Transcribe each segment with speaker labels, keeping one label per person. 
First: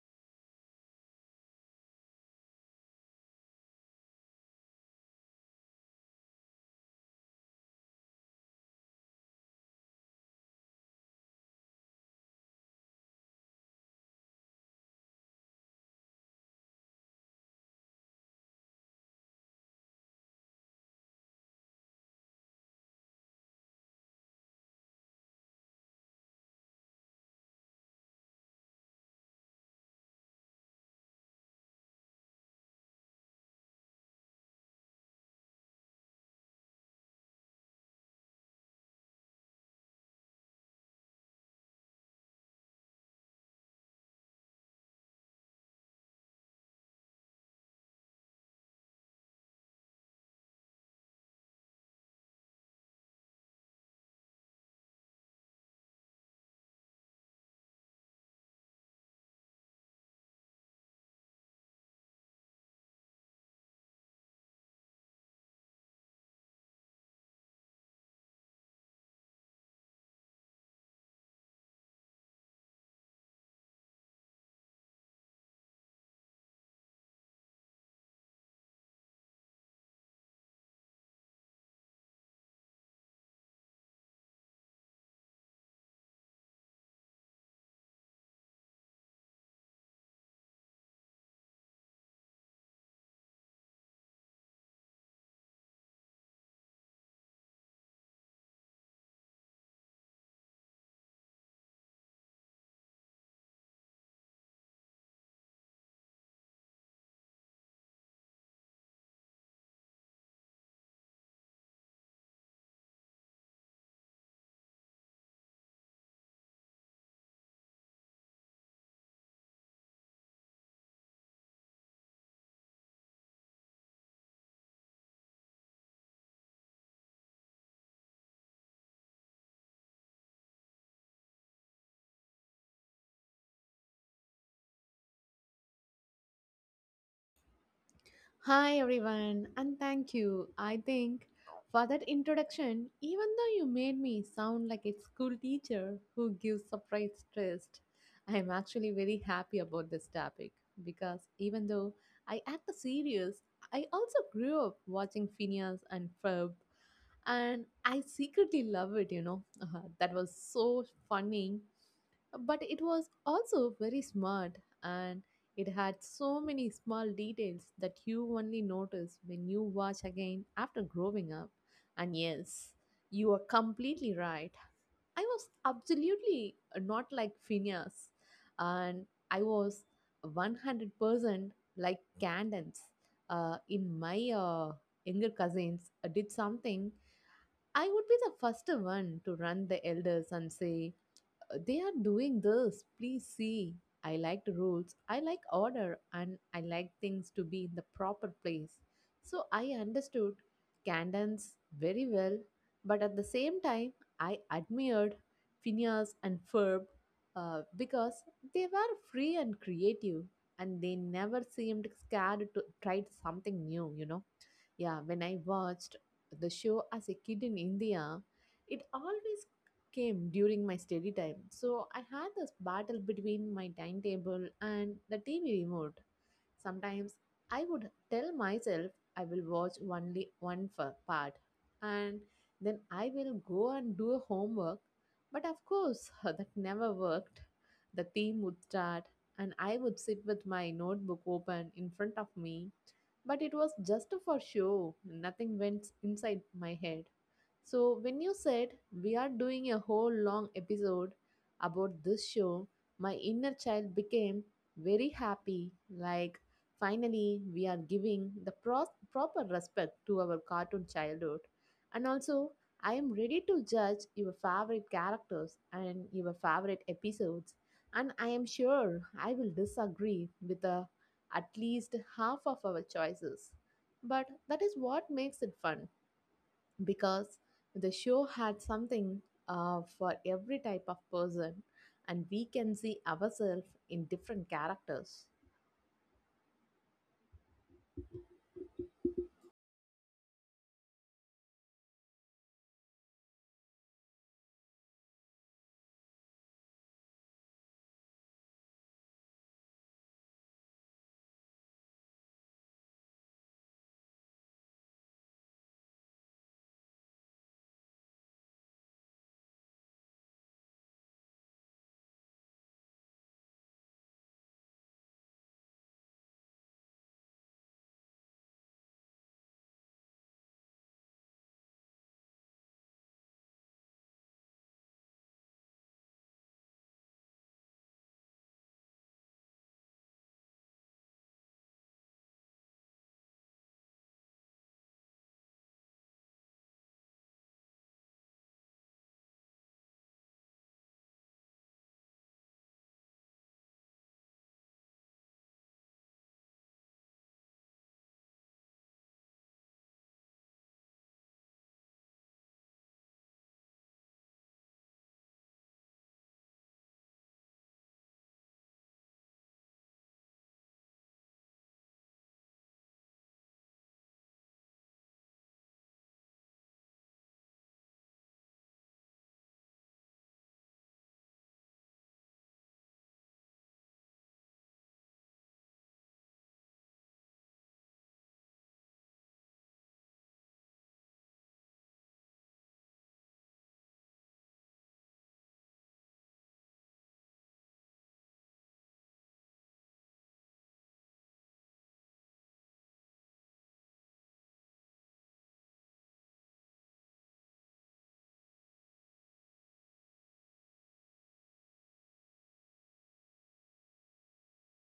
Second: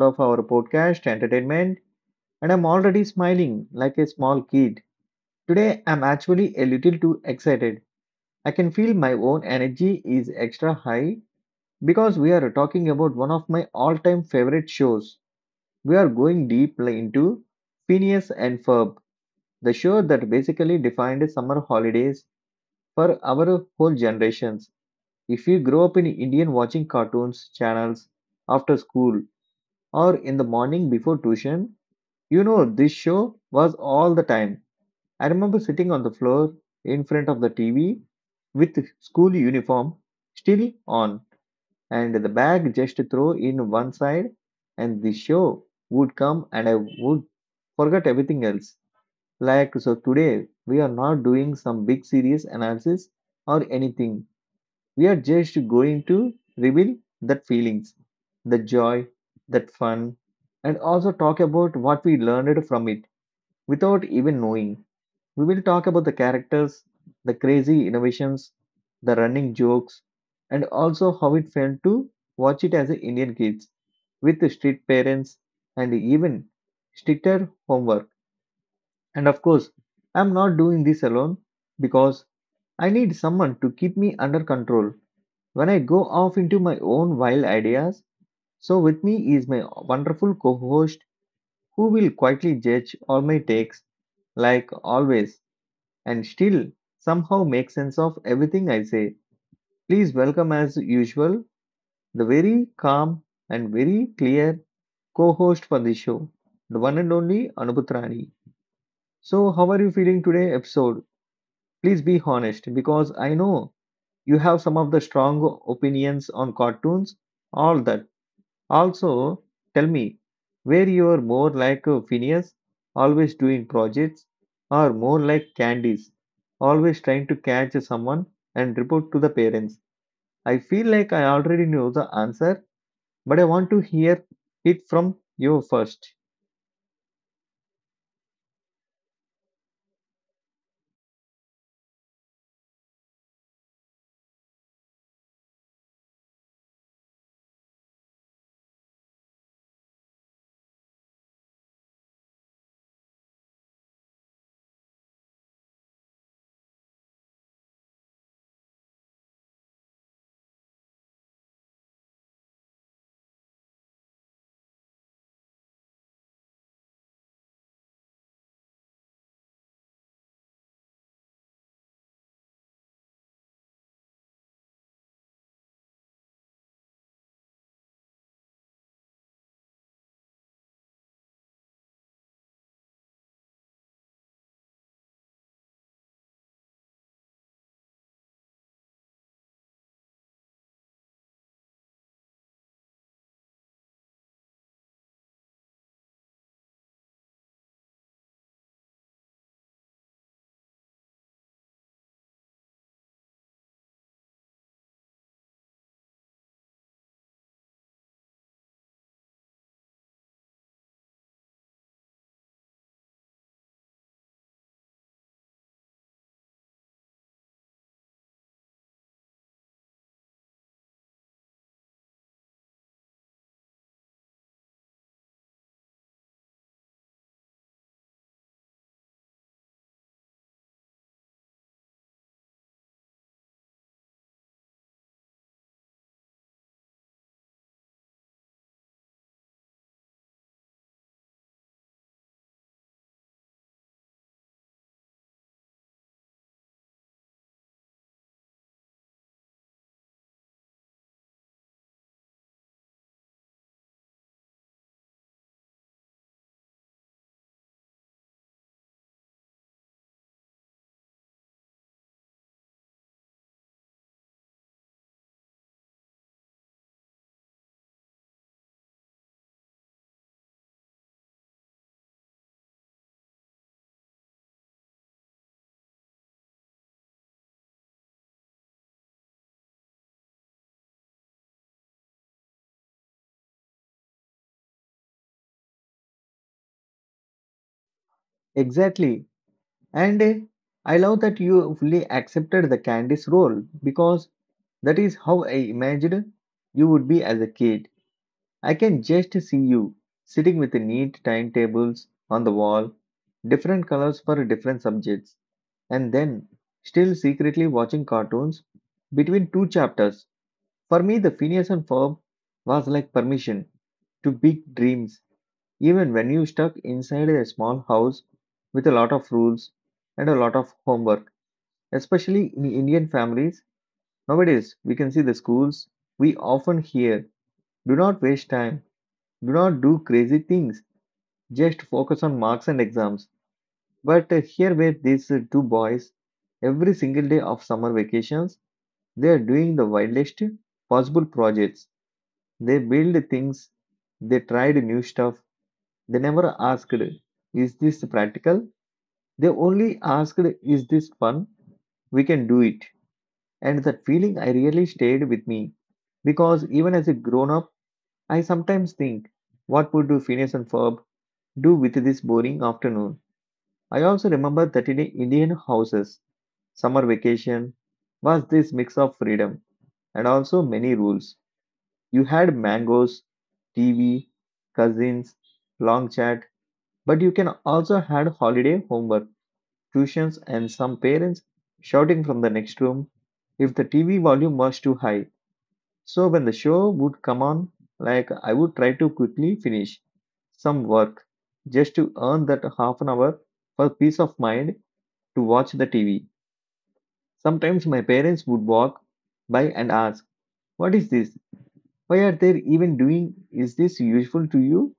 Speaker 1: of our podcast Entertainment, and I'm already smiling like a small kid. Today I'm actually a little too excited. I can feel my own energy is extra high because we are talking about one of my all-time favorite shows. We are going deep into Phineas and Ferb, the show that basically defined summer holidays for our whole generations. If you grew up in Indian watching cartoons channels after school or in the morning before tuition. This show was all the time. I remember sitting on the floor in front of the TV with school uniform still on and the bag just throw in one side, and the show would come and I would forget everything else. Like, so today we are not doing some big series analysis or anything. We are just going to reveal that feelings, the joy, that fun, and also talk about what we learned from it without even knowing. We will talk about the characters, the crazy innovations, the running jokes, and also how it felt to watch it as a Indian kids with the strict parents and even stricter homework. And of course, I'm not doing this alone because I need someone to keep me under control when I go off into my own wild ideas. So, with me is my wonderful co host who will quietly judge all my takes, like always, and still somehow make sense of everything I say. Please welcome, as usual, the very calm and very clear co host for the show, the one and only Anuputrani. So, how are you feeling today, episode? Please be honest because I know you have some of the strong opinions on cartoons, all that. Also, tell me, where you are more like a Phineas, always doing projects, or more like Candice, always trying to catch someone and report to the parents? I feel like I already know the answer, but I want to hear it from you first.
Speaker 2: Hi everyone, and thank you. I think for that introduction, even though you made me sound like a school teacher who gives surprise test, I am actually very happy about this topic because even though I act serious, I also grew up watching Phineas and Ferb, and I secretly love it. That was so funny but it was also very smart and it had so many small details that you only notice when you watch again after growing up. And yes, you are completely right, I was absolutely not like phineas and I was 100% like candence. In my younger cousins did something, I would be the first one to run the elders and say they are doing this please see. I like rules, I like order, and I like things to be in the proper place. So I understood candance very well, but at the same time I admired phineas and ferb, because they were free and creative, and they never seemed scared to try something new. Yeah, when I watched the show as a kid in India, it always came during my study time. So I had this battle between my timetable and the TV remote. Sometimes I would tell myself I will watch only part, and then I will go and do a homework. But of course, that never worked. The team would start and I would sit with my notebook open in front of me, but it was just for show, nothing went inside my head. So, when you said we are doing a whole long episode about this show, my inner child became very happy. Like, finally, we are giving the proper respect to our cartoon childhood. And also, I am ready to judge your favorite characters and your favorite episodes. And I am sure I will disagree with at least half of our choices. But that is what makes it fun because the show had something for every type of person, and we can see ourselves in different characters.
Speaker 1: Exactly. And I love that you fully accepted the Candice role because that is how I imagined you would be as a kid. I can just see you sitting with neat timetables on the wall, different colors for different subjects, and then still secretly watching cartoons between two chapters. For me, the Phineas and Ferb was like permission to big dreams, even when you stuck inside a small house with a lot of rules and a lot of homework. Especially in Indian families, nowadays we can see the schools, we often hear do not waste time, do not do crazy things, just focus on marks and exams. But here were these two boys, every single day of summer vacations, they are doing the wildest possible projects. They build things, they tried new stuff, they never asked, is this practical? They only asked, is this fun? We can do it. And that feeling I really stayed with me. Because even as a grown up, I sometimes think, what would Phineas and Ferb do with this boring afternoon? I also remember that in Indian houses, summer vacation was this mix of freedom and also many rules. You had mangoes, TV, cousins, long chat, but you can also had holiday homework, tuitions, and some parents shouting from the next room if the TV volume was too high. So when the show would come on, like, I would try to quickly finish some work just to earn that half an hour for peace of mind to watch the TV. Sometimes my parents would walk by and ask, what is this? Why are they even doing? Is this useful to you?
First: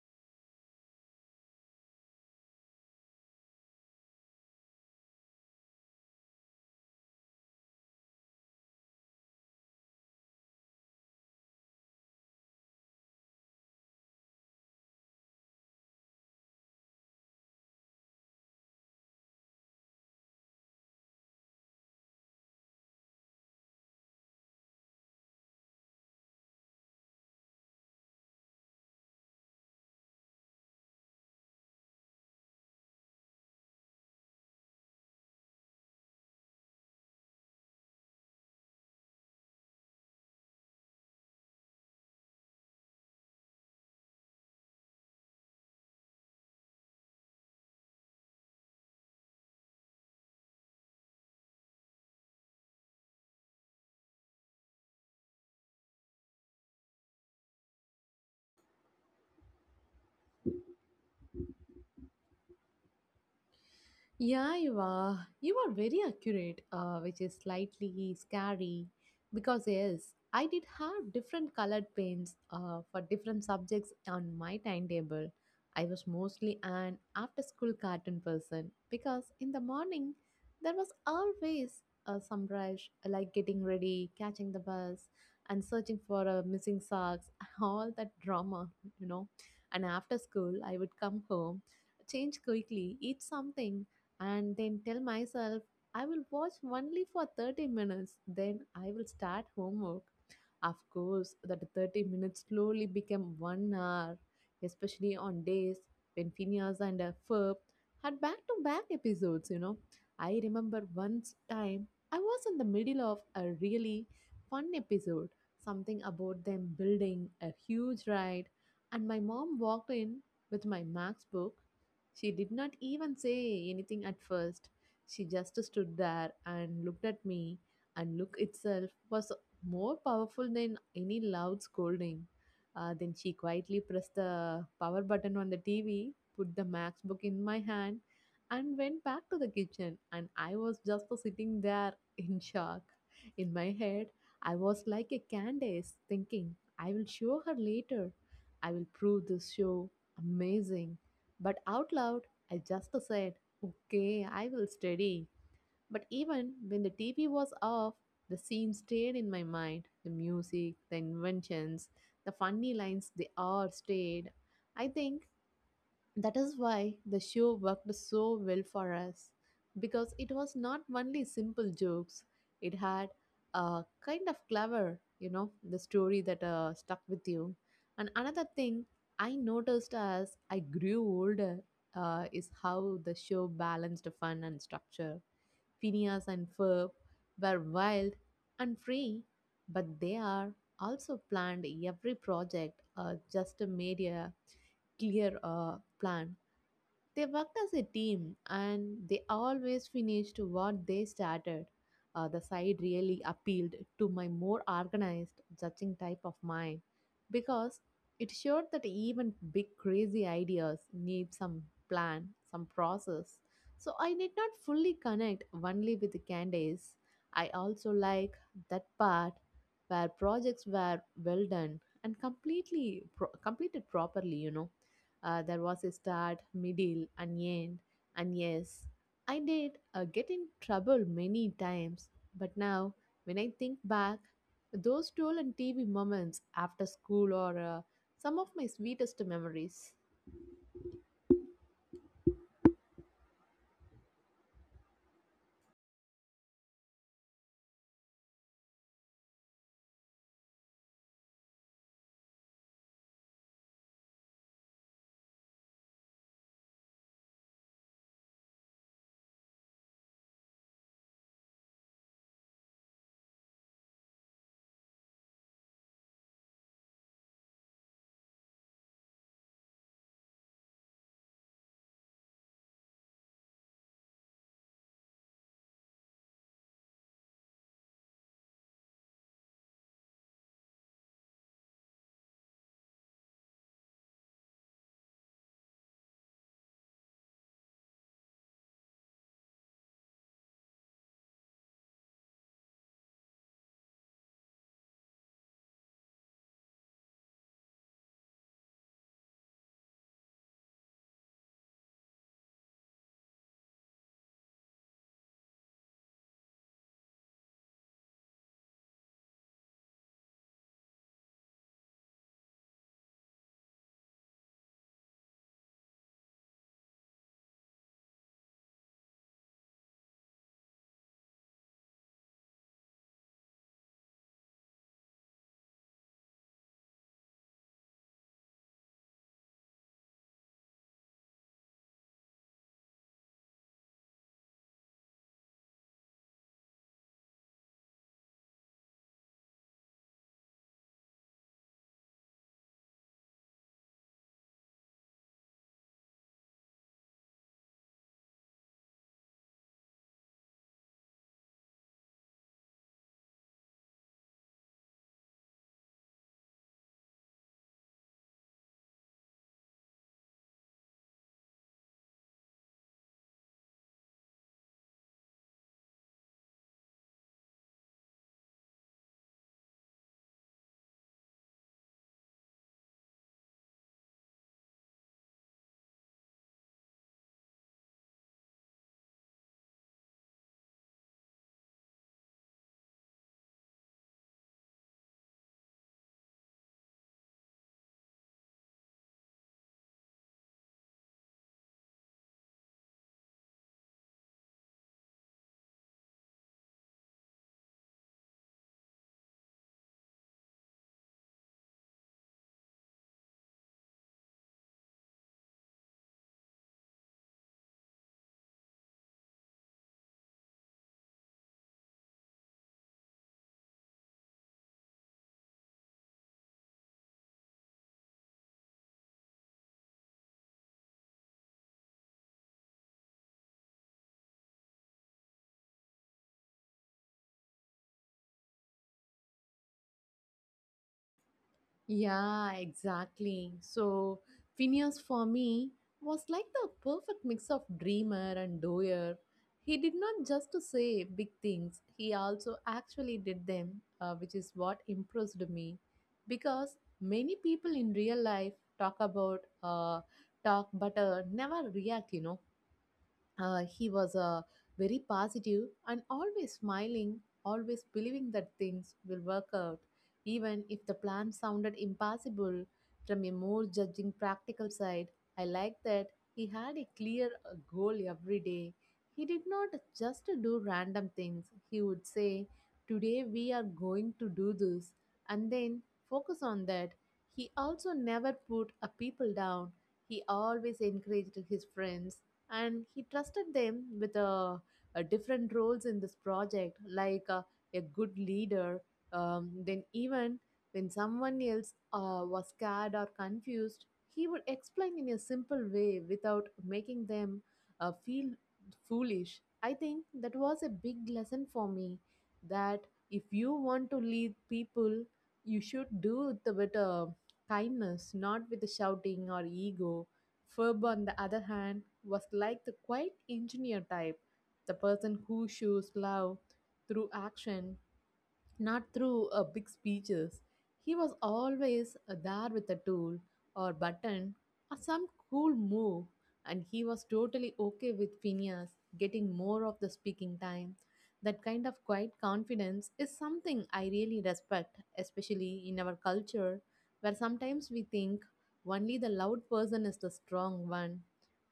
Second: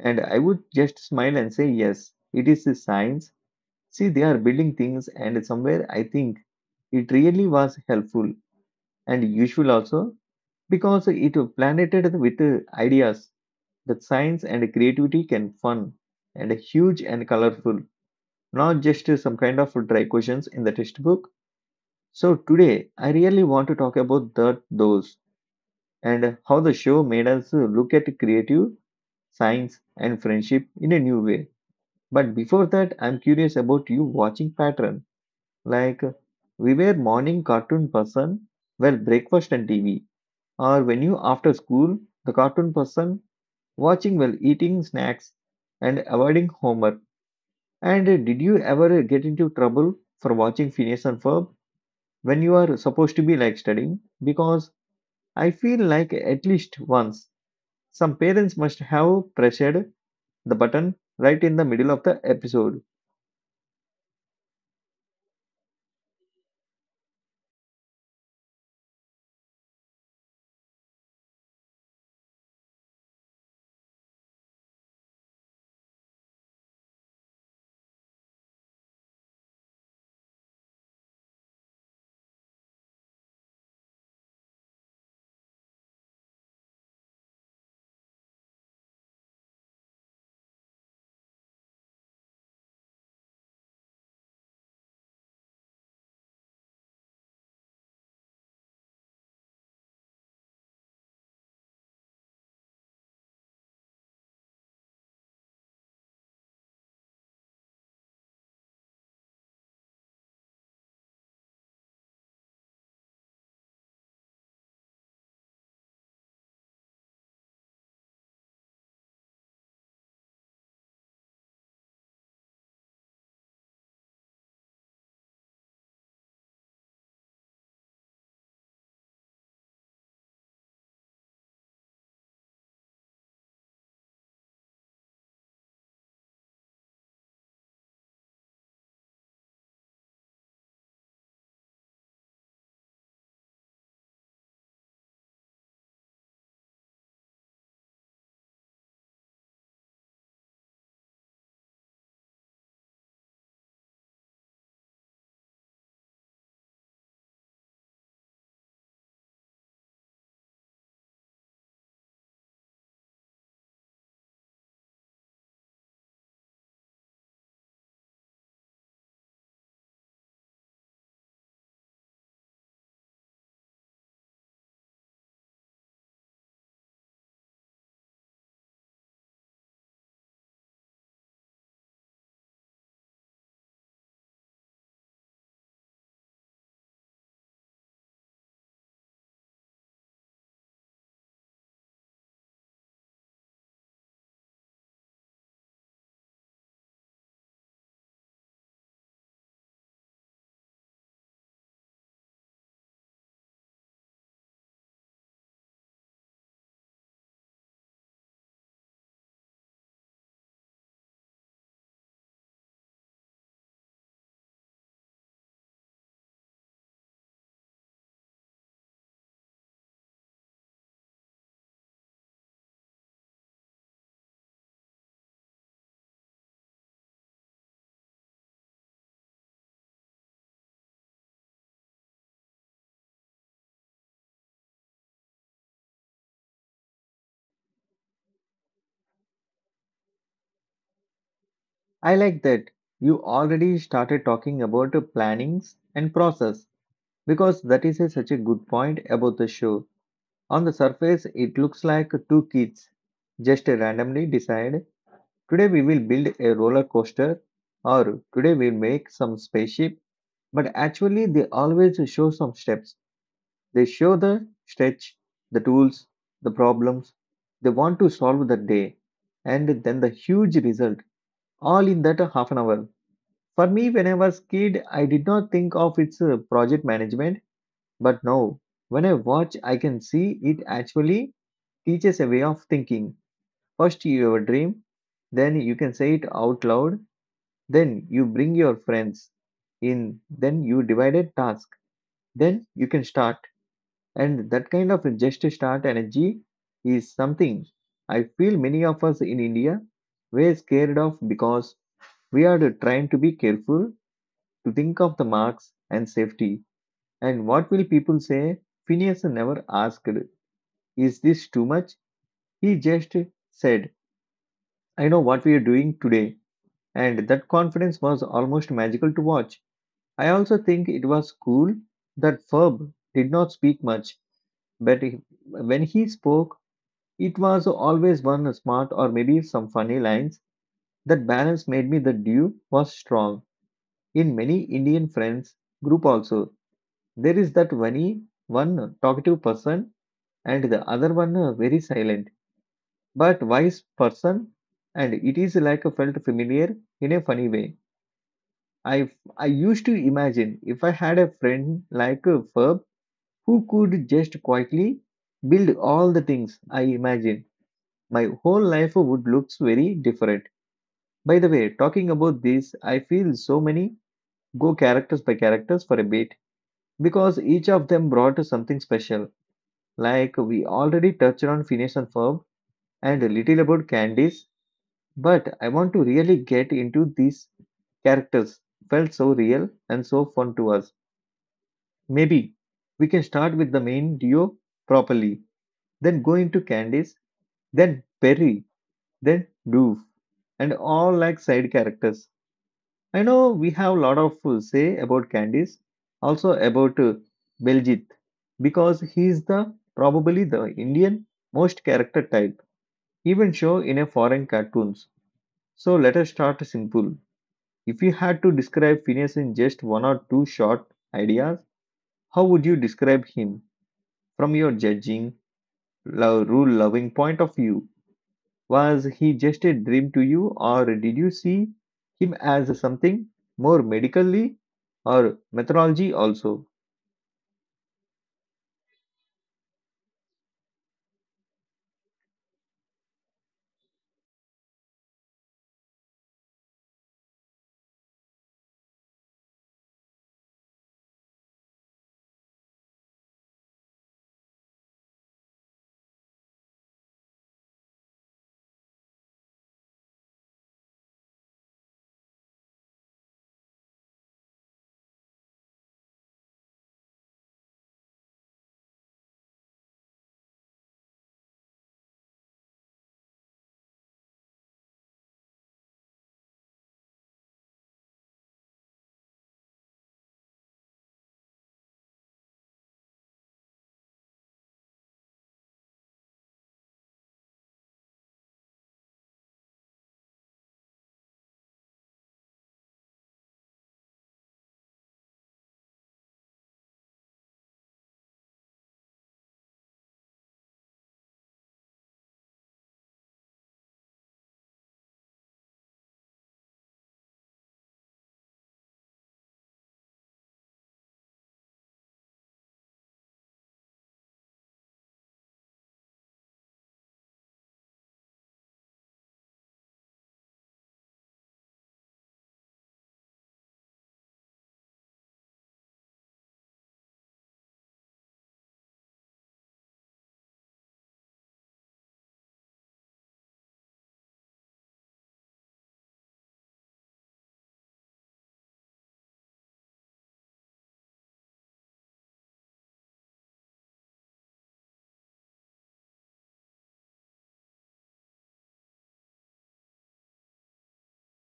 Speaker 1: And I would just smile and say, yes, it is a science. See, they are building things, and somewhere I think it really was helpful and useful also because it planted with ideas that science and creativity can fun and huge and colorful, not just some kind of dry questions in the textbook. So today I really want to talk about that those and how the show made us look at creative, science, and friendship in a new way. But before that, I'm curious about you watching pattern. Like, we were morning cartoon person, well, breakfast and TV. Or when you after school, the cartoon person watching while eating snacks and avoiding homework. And did you ever get into trouble for watching Phineas and Ferb when you are supposed to be like studying? Because I feel like at least once some parents must have pressured the button right in the middle of the episode.
Speaker 2: Yeah, you are. You are very accurate, which is slightly scary because, yes, I did have different colored pens for different subjects on my timetable. I was mostly an after school cartoon person because in the morning there was always some rush, like getting ready, catching the bus, and searching for missing socks, all that drama, you know. And after school, I would come home, change quickly, eat something, and then tell myself I will watch only for 30 minutes, then I will start homework. Of course, that 30 minutes slowly became 1 hour, especially on days when Phineas and Ferb had back to back episodes, you know. I remember once time I was in the middle of a really fun episode, something about them building a huge ride, and my mom walked in with my Max book. She did not even say anything at first. She just stood there and looked at me, and look itself was more powerful than any loud scolding. Then she quietly pressed the power button on the TV, put the MacBook in my hand, and went back to the kitchen. And I was just sitting there in shock. In my head, I was like a Candace, thinking, I will show her later. I will prove this show amazing. But out loud, I just said, okay, I will study. But even when the TV was off, the scene stayed in my mind. The music, the inventions, the funny lines, they all stayed. I think that is why the show worked so well for us because it was not only simple jokes, it had a kind of clever, the story that stuck with you. And another thing I noticed as I grew older is how the show balanced fun and structure. Phineas and Ferb were wild and free, but they are also planned every project, just made a clear plan. They worked as a team and they always finished what they started. The side really appealed to my more organized judging type of mind because it showed that even big crazy ideas need some plan, some process. So I did not fully connect only with the candies. I also like that part where projects were well done and completely completed properly, you know. There was a start, middle, and end. And yes, I did get in trouble many times. But now, when I think back, those stolen TV moments after school are some of my sweetest memories.
Speaker 1: I like that you already started talking about plannings and process because that is such a good point about the show. On the surface, it looks like two kids just randomly decide today we will build a roller coaster or today we'll make some spaceship, but actually, they always show some steps. They show the stretch, the tools, the problems they want to solve that day, and then the huge result, all in that half an hour. For me, when I was kid, I did not think of its project management, but now, when I watch, I can see it actually teaches a way of thinking. First, you have a dream, then you can say it out loud, then you bring your friends in, then you divide a task, then you can start. And that kind of just start energy is something I feel many of us in India were scared of because we are trying to be careful to think of the marks and safety. And what will people say? Phineas never asked, is this too much? He just said, I know what we are doing today. And that confidence was almost magical to watch. I also think it was cool that Ferb did not speak much, but when he spoke, it was always one smart or maybe some funny lines. That balance made me the dew was strong. In many Indian friends group also, there is that one talkative person and the other one very silent but wise person, and it is like a felt familiar in a funny way. I I used to imagine if I had a friend like a Ferb who could just quietly build all the things I imagine, my whole life would look very different. By the way, talking about these, I feel so many go characters by characters for a bit because each of them brought something special. Like we already touched on Phineas and Ferb and a little about Candice, but I want to really get into these characters. Felt so real and so fun to us. Maybe we can start with the main duo properly, then go into Candice, then Perry, then Doof, and all like side characters. I know we have a lot of say about Candice, also about Beljit, because he is the probably the Indian most character type, even show in a foreign cartoons. So let us start simple. If you had to describe Phineas in just one or two short ideas, how would you describe him from your judging, love, rule-loving point of view? Was he just a dream to you, or did you see him as something more medically or methodology also?
Speaker 2: Yeah, exactly. So Phineas for me was like the perfect mix of dreamer and doer. He did not just to say big things, he also actually did them, which is what impressed me. Because many people in real life talk about talk but never react, you know. He was very positive and always smiling, always believing that things will work out, even if the plan sounded impossible from a more judging practical side. I like that he had a clear goal every day. He did not just do random things. He would say, today we are going to do this, and then focus on that. He also never put a people down. He always encouraged his friends and he trusted them with different roles in this project, like a good leader. Then, even when someone else was scared or confused, he would explain in a simple way without making them feel foolish. I think that was a big lesson for me that if you want to lead people, you should do it with kindness, not with the shouting or ego. Ferb, on the other hand, was like the quiet engineer type, the person who shows love through action not through big speeches. He was always there with a tool or button or some cool move, and he was totally okay with Phineas getting more of the speaking time. That kind of quiet confidence is something I really respect, especially in our culture, where sometimes we think only the loud person is the strong one.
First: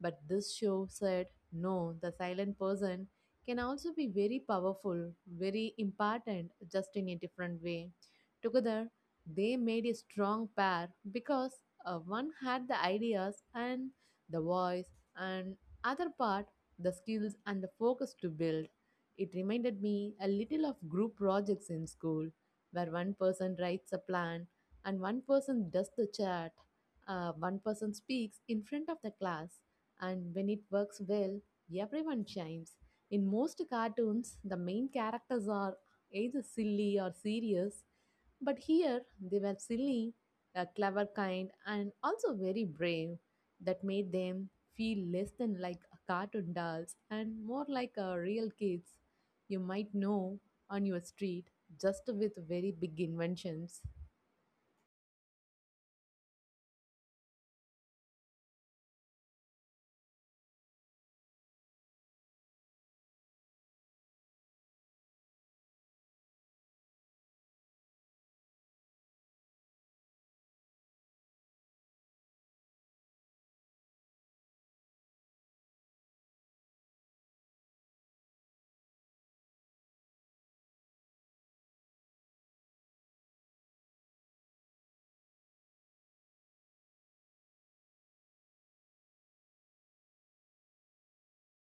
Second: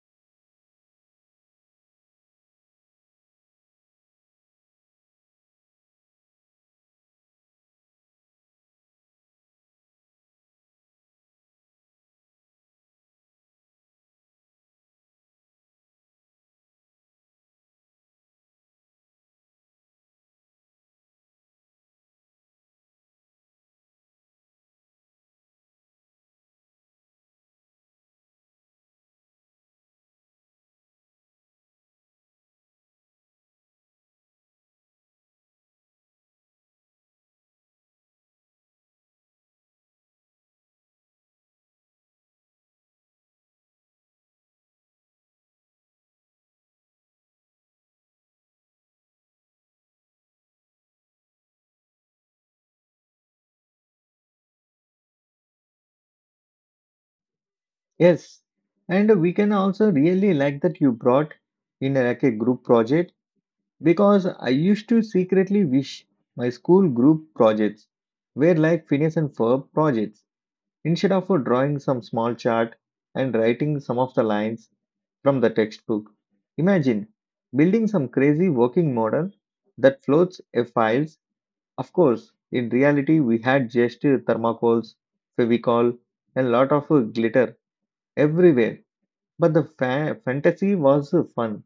Speaker 2: But this show said, no, the silent person can also be very powerful, very important, just in a different way. Together, they made a strong pair because one had the ideas and the voice, and other part the skills and the focus to build. It reminded me a little of group projects in school, where one person writes a plan and one person does the chat. One person speaks in front of the class, and when it works well, everyone shines. In most cartoons, the main characters are either silly or serious, but here they were silly, a clever kind, and also very brave. That made them feel less than like a cartoon dolls and more like real kids you might know on your street, just with very big inventions.
Speaker 1: Yes, and we can also really like that you brought in like a group project because I used to secretly wish my school group projects were like Phineas and Ferb projects instead of drawing some small chart and writing some of the lines from the textbook. Imagine building some crazy working model that floats a files. Of course, in reality, we had just thermocols, fevicol, and lot of glitter everywhere. But the fantasy was fun.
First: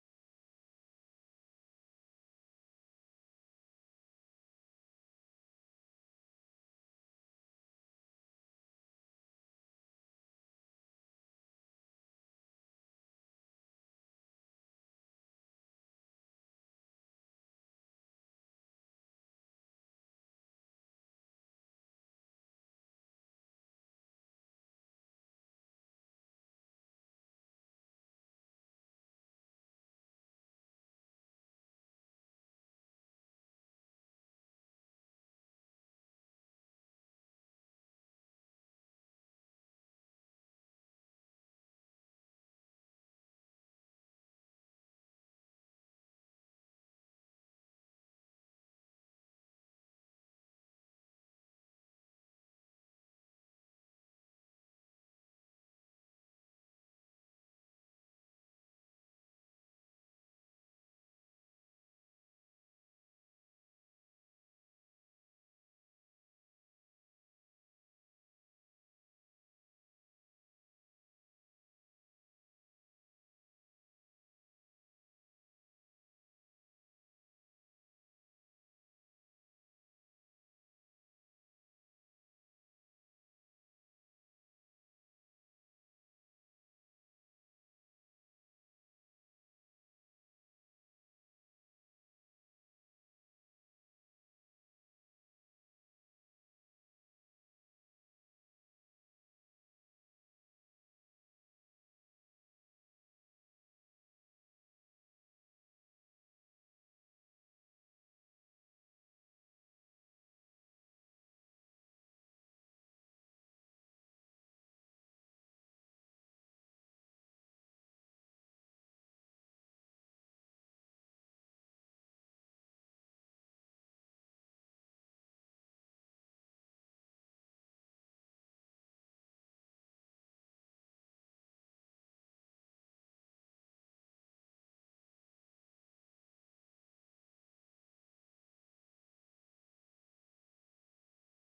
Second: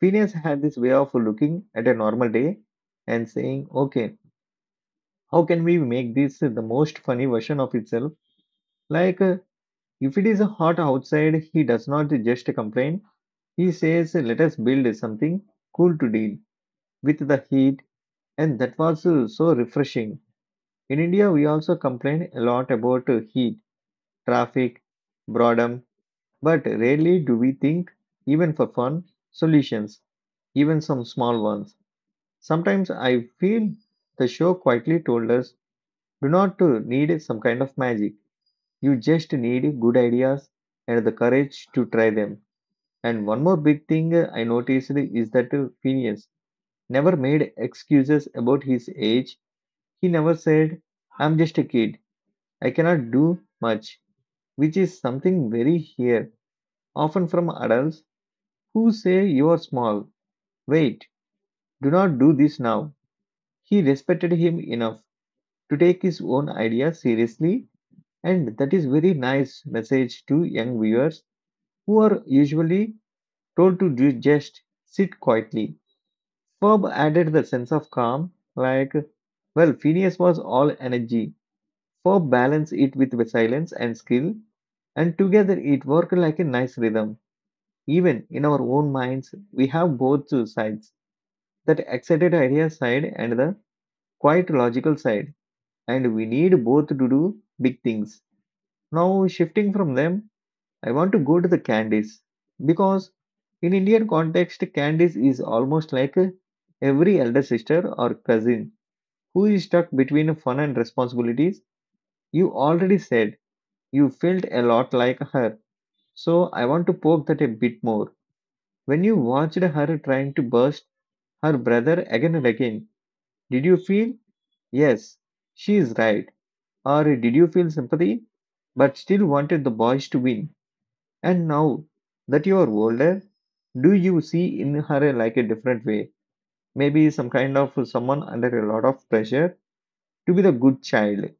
Speaker 1: Phineas had this way of looking at a normal day and saying, "Okay, how can we make this the most funny version of itself?" Like, if it is hot outside, he does not just complain. He says, let us build something cool to deal with the heat, and that was so refreshing. In India, we also complain a lot about heat, traffic, boredom, but rarely do we think, even for fun, solutions, even some small ones. Sometimes I feel the show quietly told us do not need some kind of magic. You just need good ideas and the courage to try them. And one more big thing I noticed is that Phineas never made excuses about his age. He never said, I'm just a kid, I cannot do much, which is something very here, often from adults who say you are small. Wait, do not do this now. He respected him enough to take his own ideas seriously, and that is very nice message to young viewers who are usually told to do just sit quietly. Ferb added the sense of calm. Like, well, Phineas was all energy. For balance it with silence and skill, and together it worked like a nice rhythm. Even in our own minds, we have both two sides, that excited idea side and the quite logical side, and we need both to do big things. Now, shifting from them, I want to go to the candies because in Indian context, candies is almost like a- every elder sister or cousin who is stuck between fun and responsibilities. You already said you felt a lot like her, so I want to poke that a bit more. When you watched her trying to burst her brother again and again, did you feel, yes, she is right? Or did you feel sympathy, but still wanted the boys to win? And now that you are older, do you see in her like a different way? Maybe some kind of someone under a lot of pressure to be the good child.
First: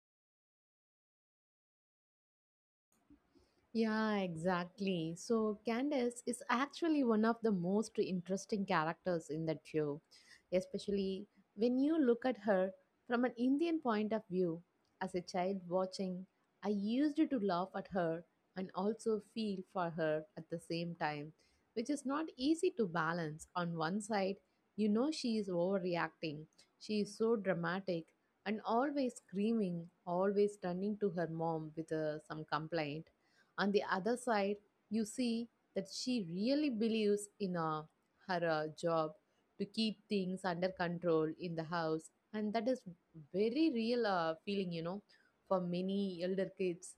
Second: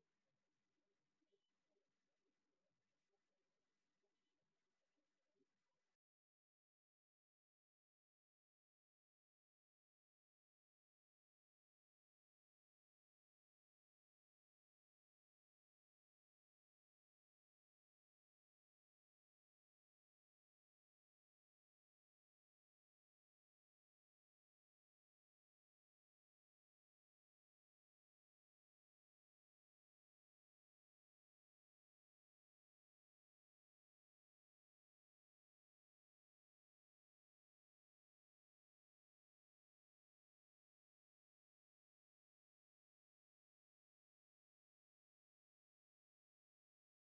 Speaker 2: Yeah, exactly. So Candace is actually one of the most interesting characters in that show, especially when you look at her from an Indian point of view. As a child watching, I used to laugh at her and also feel for her at the same time, which is not easy to balance. On one side, you know she is overreacting, she is so dramatic and always screaming, always turning to her mom with some complaint. On the other side, you see that she really believes in her job to keep things under control in the house, and that is very real feeling, you know, for many elder kids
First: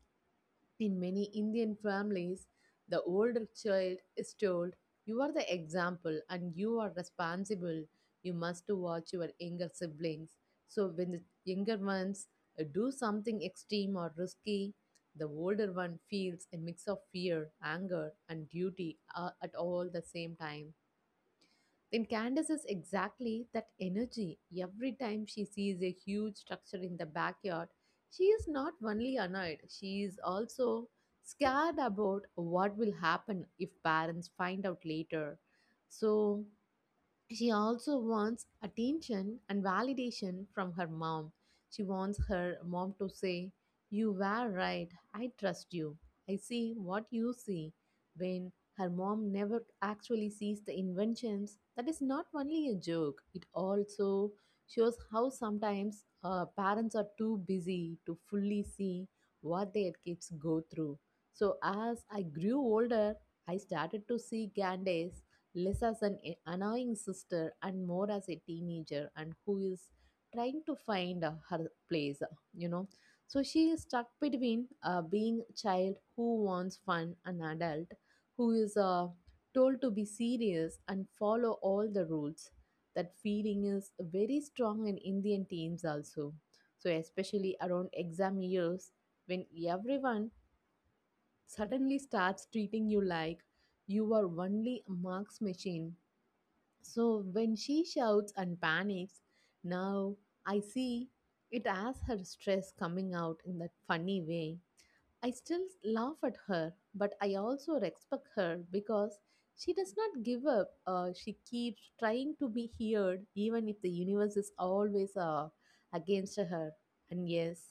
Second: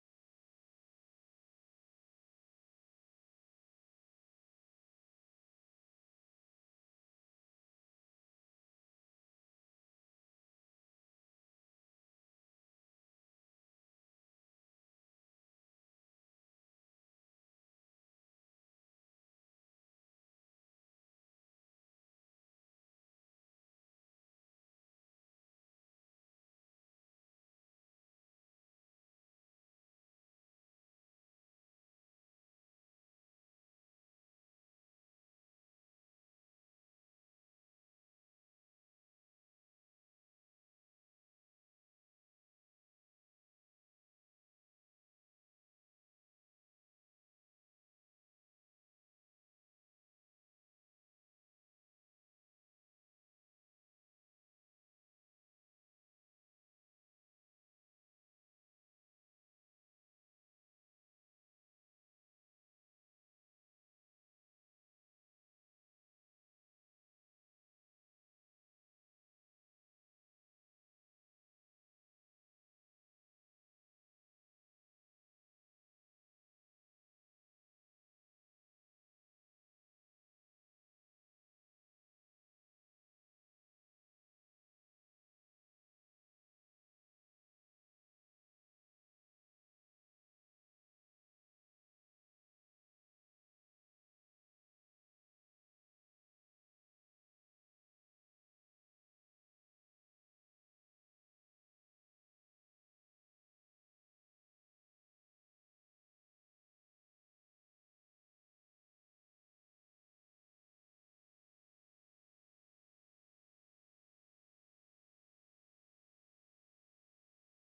Speaker 2: in many Indian families, the older child is told, you are the example and you are responsible. You must watch your younger siblings. So, when the younger ones do something extreme or risky, the older one feels a mix of fear, anger, and duty at all the same time. And Candace is exactly that energy. Every time she sees a huge structure in the backyard, she is not only annoyed, she is also scared about what will happen if parents find out later. So she also wants attention and validation from her mom. She wants her mom to say, you were right. I trust you. I see what you see. When her mom never actually sees the inventions, that is not only a joke, it also shows how sometimes parents are too busy to fully see what their kids go through. So, as I grew older, I started to see Gandhi less as an annoying sister and more as a teenager and who is trying to find her place, you know so she is stuck between being a child who wants fun an adult who is told to be serious and follow all the rules. That feeling is very strong in Indian teens also, so especially around exam years when everyone suddenly starts treating you like you are only a marks machine. So when she shouts and panics, now I see it as her stress coming out in that funny way. I still laugh at her, but I also respect her because she does not give up. She keeps trying to be heard, even if the universe is always against her. And yes,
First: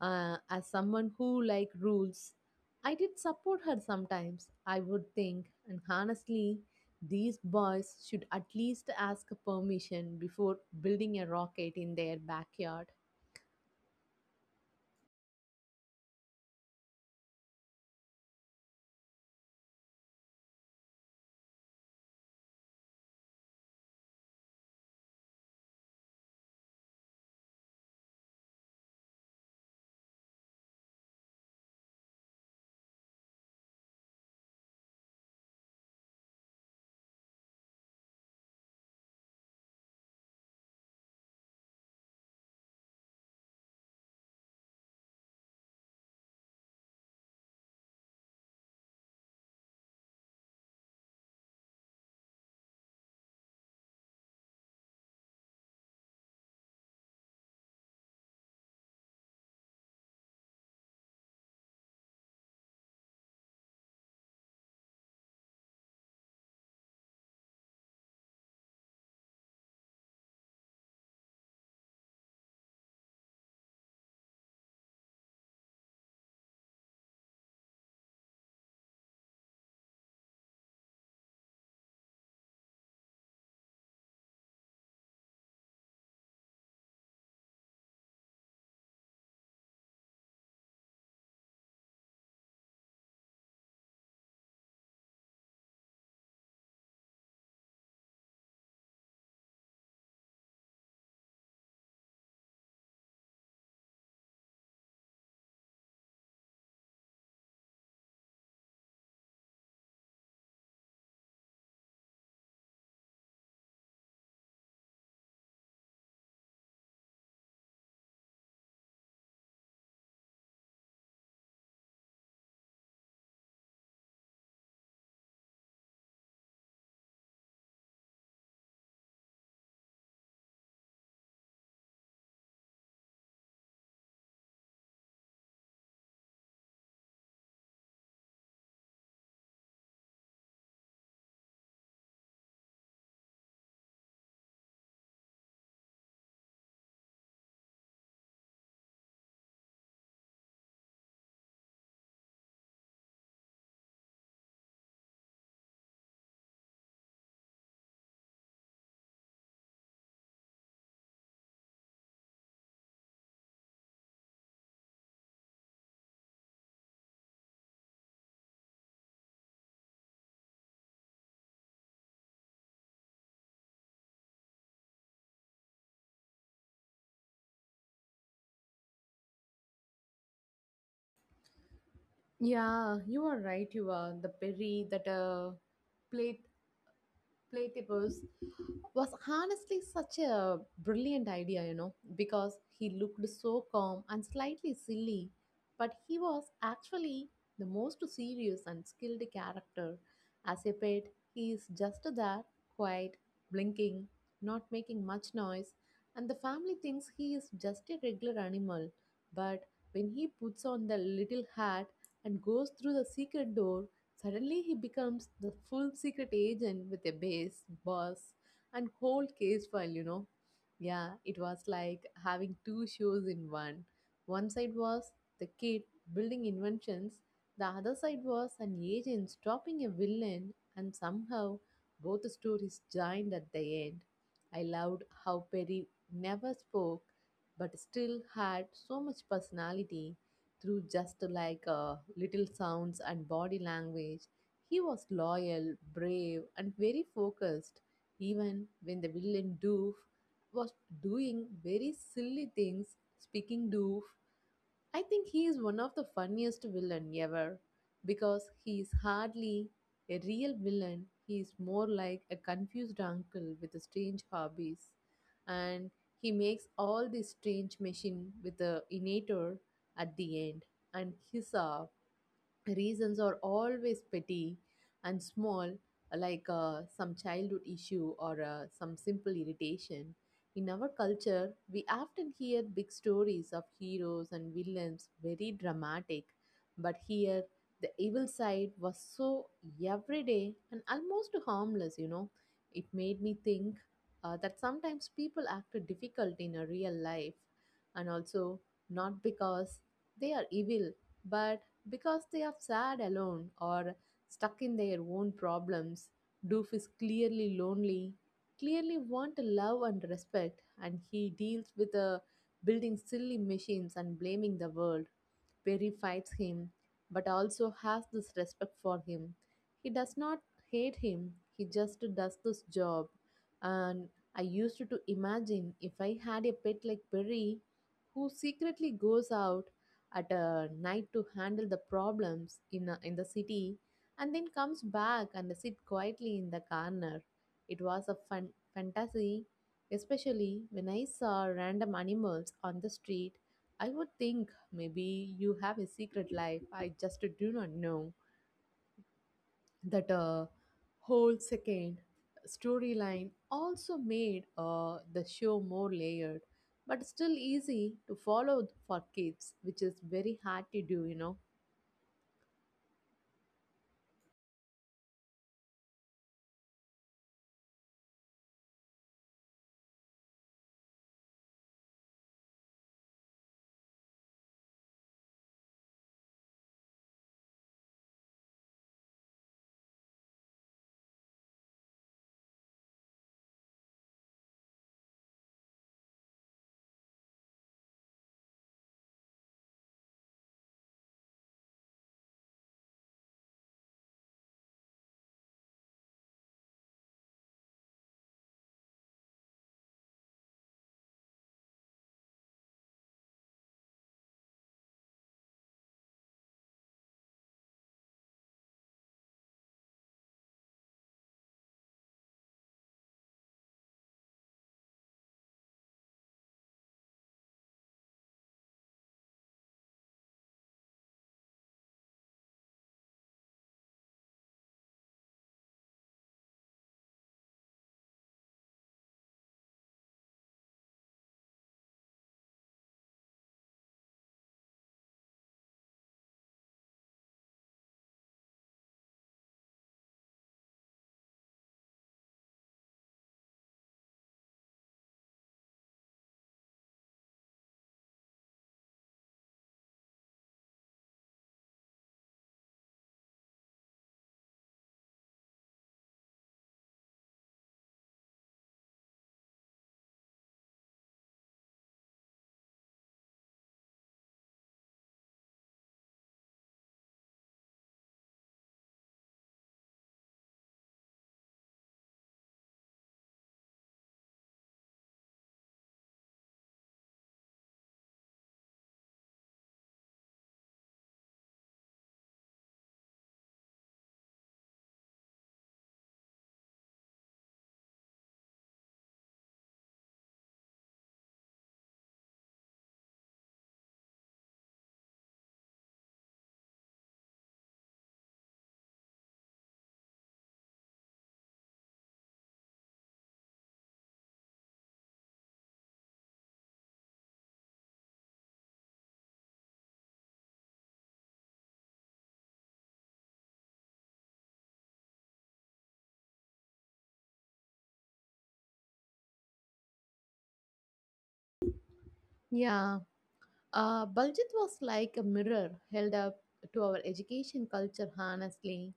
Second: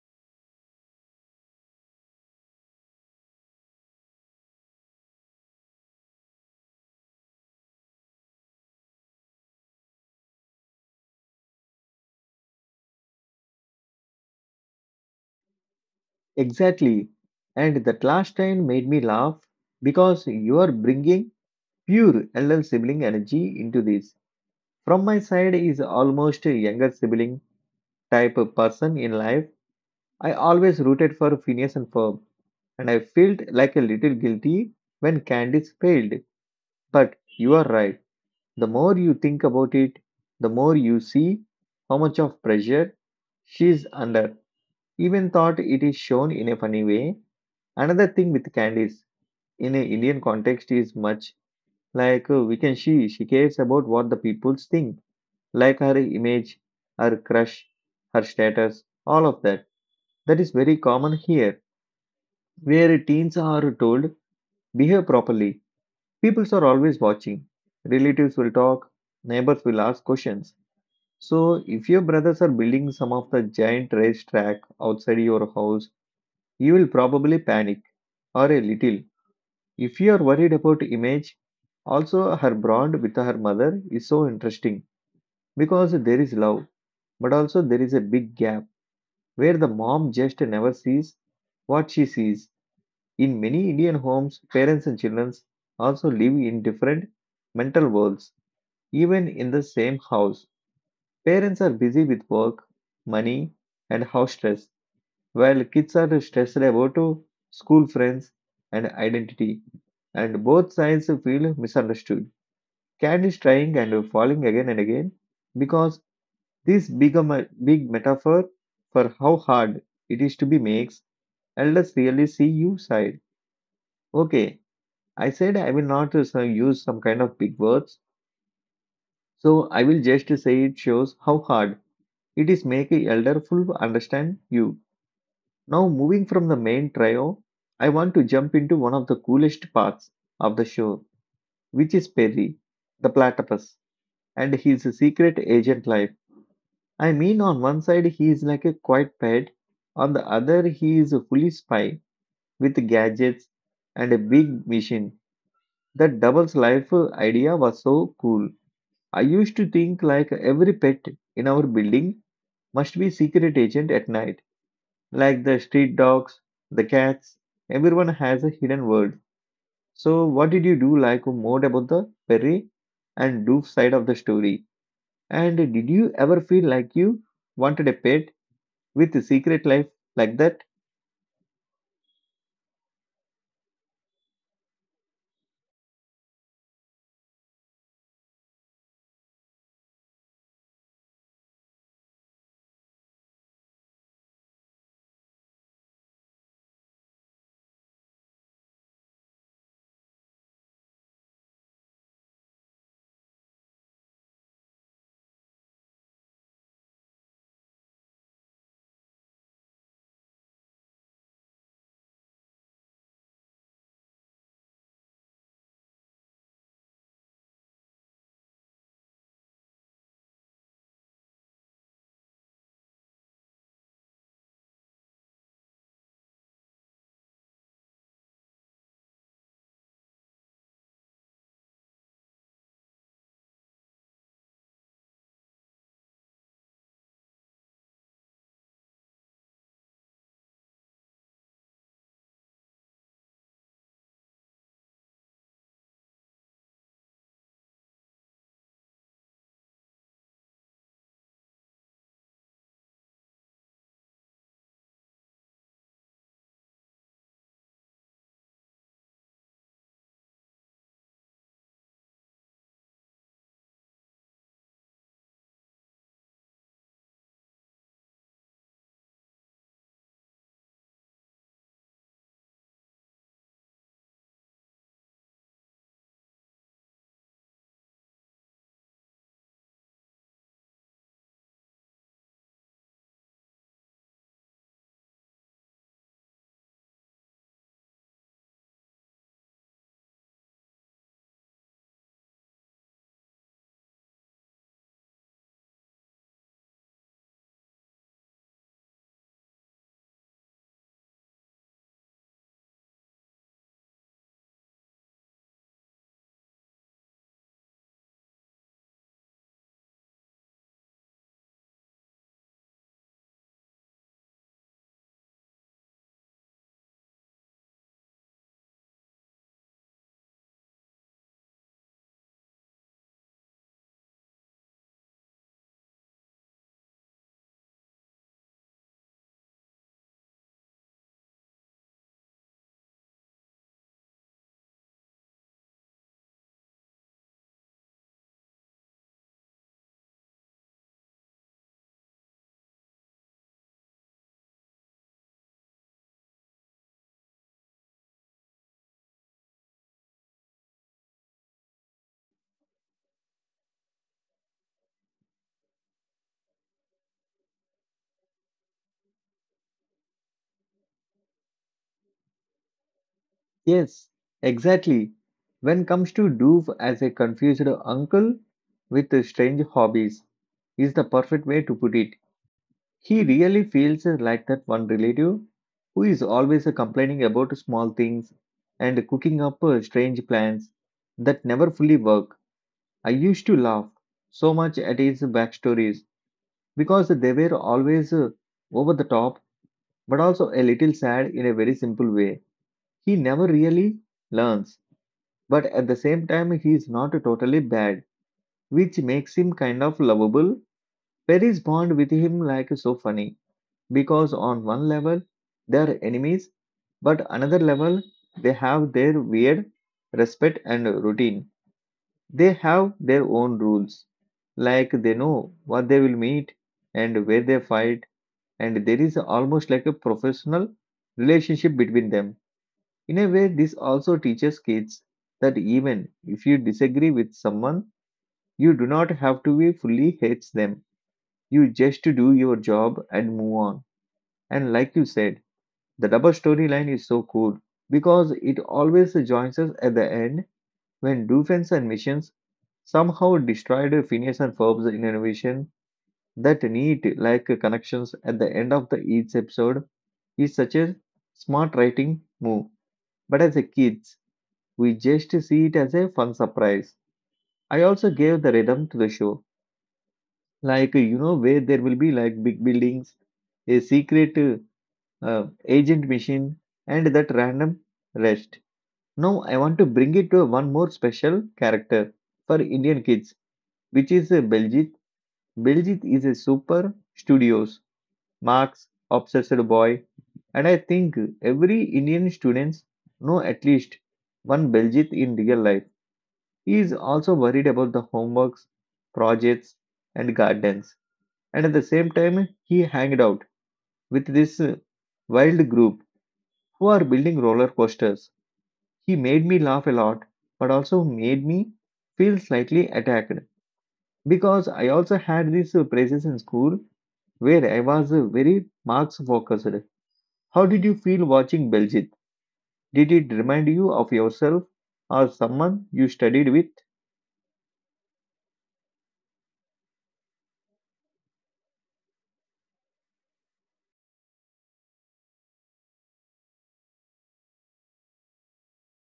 Speaker 2: as someone who like rules, I did support her sometimes. I would think, and honestly, these boys should at least ask permission before building a rocket in their backyard.
Speaker 1: Exactly. And that last line made me laugh because you are bringing pure LL sibling energy into this. From my side is almost a younger sibling type of person in life. I always rooted for Phineas and Ferb, and I felt like a little guilty when Candice failed. But you are right. The more you think about it, the more you see how much of pressure she's under. Even thought it is shown in a funny way. Another thing with Candice in an Indian context is much like, we can see she cares about what the people think, like her image, her crush, her status, all of that. That is very common here, where teens are told, behave properly. People are always watching. Relatives will talk, neighbors will ask questions. So, if your brothers are building some of the giant racetrack outside your house, you will probably panic or a little. If you are worried about image, also her bond with her mother is so interesting because there is love, but also there is a big gap where the mom just never sees what she sees. In many Indian homes, parents and children also live in different mental worlds, even in the same house. Parents are busy with work, money, and house stress, while kids are stressed about school friends and identity. And both sides feel misunderstood. Cat is trying and falling again and again because this become a big metaphor for how hard it is to be makes and let's really see you side. Okay, I said I will not use some kind of big words, so I will just say it shows how hard it is make a elder full understand you. Now moving from the main trio, I want to jump into one of the coolest parts of the show, which is Perry, the platypus, and his secret agent life. I mean, on one side he is like a quiet pet, on the other he is a fully spy with gadgets and a big machine. That doubles life idea was so cool. I used to think like every pet in our building must be secret agent at night, like the street dogs, the cats. Everyone has a hidden world. So, what did you do like more about the Perry and Doof side of the story? And did you ever feel like you wanted a pet with a secret life like that?
Speaker 2: Yeah, you are right. You are the berry that play platypus was honestly such a brilliant idea, because he looked so calm and slightly silly, but he was actually the most serious and skilled character. As a pet, he is just there, quiet, blinking, not making much noise, and the family thinks he is just a regular animal. But when he puts on the little hat and goes through the secret door, suddenly, he becomes the full secret agent with a base, boss, and whole case file. Yeah, it was like having two shows in one. One side was the kid building inventions, the other side was an agent stopping a villain, and somehow both the stories joined at the end. I loved how Perry never spoke but still had so much personality through just like little sounds and body language. He was loyal, brave, and very focused, even when the villain Doof was doing very silly things. Speaking Doof, I think he is one of the funniest villain ever because he is hardly a real villain. He is more like a confused uncle with strange hobbies, and he makes all this strange machine with the innator at the end. And his reasons are always petty and small, like some childhood issue or some simple irritation. In our culture, we often hear big stories of heroes and villains, very dramatic, but here the evil side was so everyday and almost harmless. It made me think that sometimes people act difficult in a real life and also not because they are evil, but because they are sad alone or stuck in their own problems. Doof is clearly lonely, clearly want to love and respect, and he deals with building silly machines and blaming the world. Perry fights him, but also has this respect for him. He does not hate him, he just does this job. And I used to imagine if I had a pet like Perry, who secretly goes out at night to handle the problems in the city and then comes back and sit quietly in the corner. It was a fun fantasy, especially when I saw random animals on the street. I would think maybe you have a secret life. I just do not know. That whole second storyline also made the show more layered but still easy to follow for kids, which is very hard to do.
Speaker 1: Yes, exactly. When comes to Doof as a confused uncle with strange hobbies, is the perfect way to put it. He really feels like that one relative who is always complaining about small things and cooking up strange plans that never fully work. I used to laugh so much at his backstories because they were always over the top but also a little sad in a very simple way. He never really learns, but at the same time, he is not totally bad, which makes him kind of lovable. Perry's bond with him like so funny because on one level they are enemies, but another level they have their weird respect and routine. They have their own rules, like they know what they will meet and where they fight, and there is almost like a professional relationship between them. In a way, this also teaches kids that even if you disagree with someone, you do not have to be fully hates them. You just do your job and move on. And like you said, the double storyline is so cool because it always joins us at the end when Doofen's and missions somehow destroyed Phineas and Ferb's innovation. That neat like connections at the end of the each episode is such a smart writing move. But as a kids, we just see it as a fun surprise. I also gave the rhythm to the show, like you know where there will be like big buildings, a secret agent machine, and that random rest. Now I want to bring it to one more special character for Indian kids, which is Beljit. Beljit is a super studious, marks, obsessed boy, and I think every Indian students know at least one Beljit in real life. He is also worried about the homeworks, projects, and gardens, and at the same time he hanged out with this wild group who are building roller coasters. He made me laugh a lot, but also made me feel slightly attacked because I also had these praises in school where I was very marks focused. How did you feel watching Beljit? Did it remind you of yourself or someone you studied with?
Speaker 2: Yeah, Baljeet was like a mirror held up to our education culture, honestly.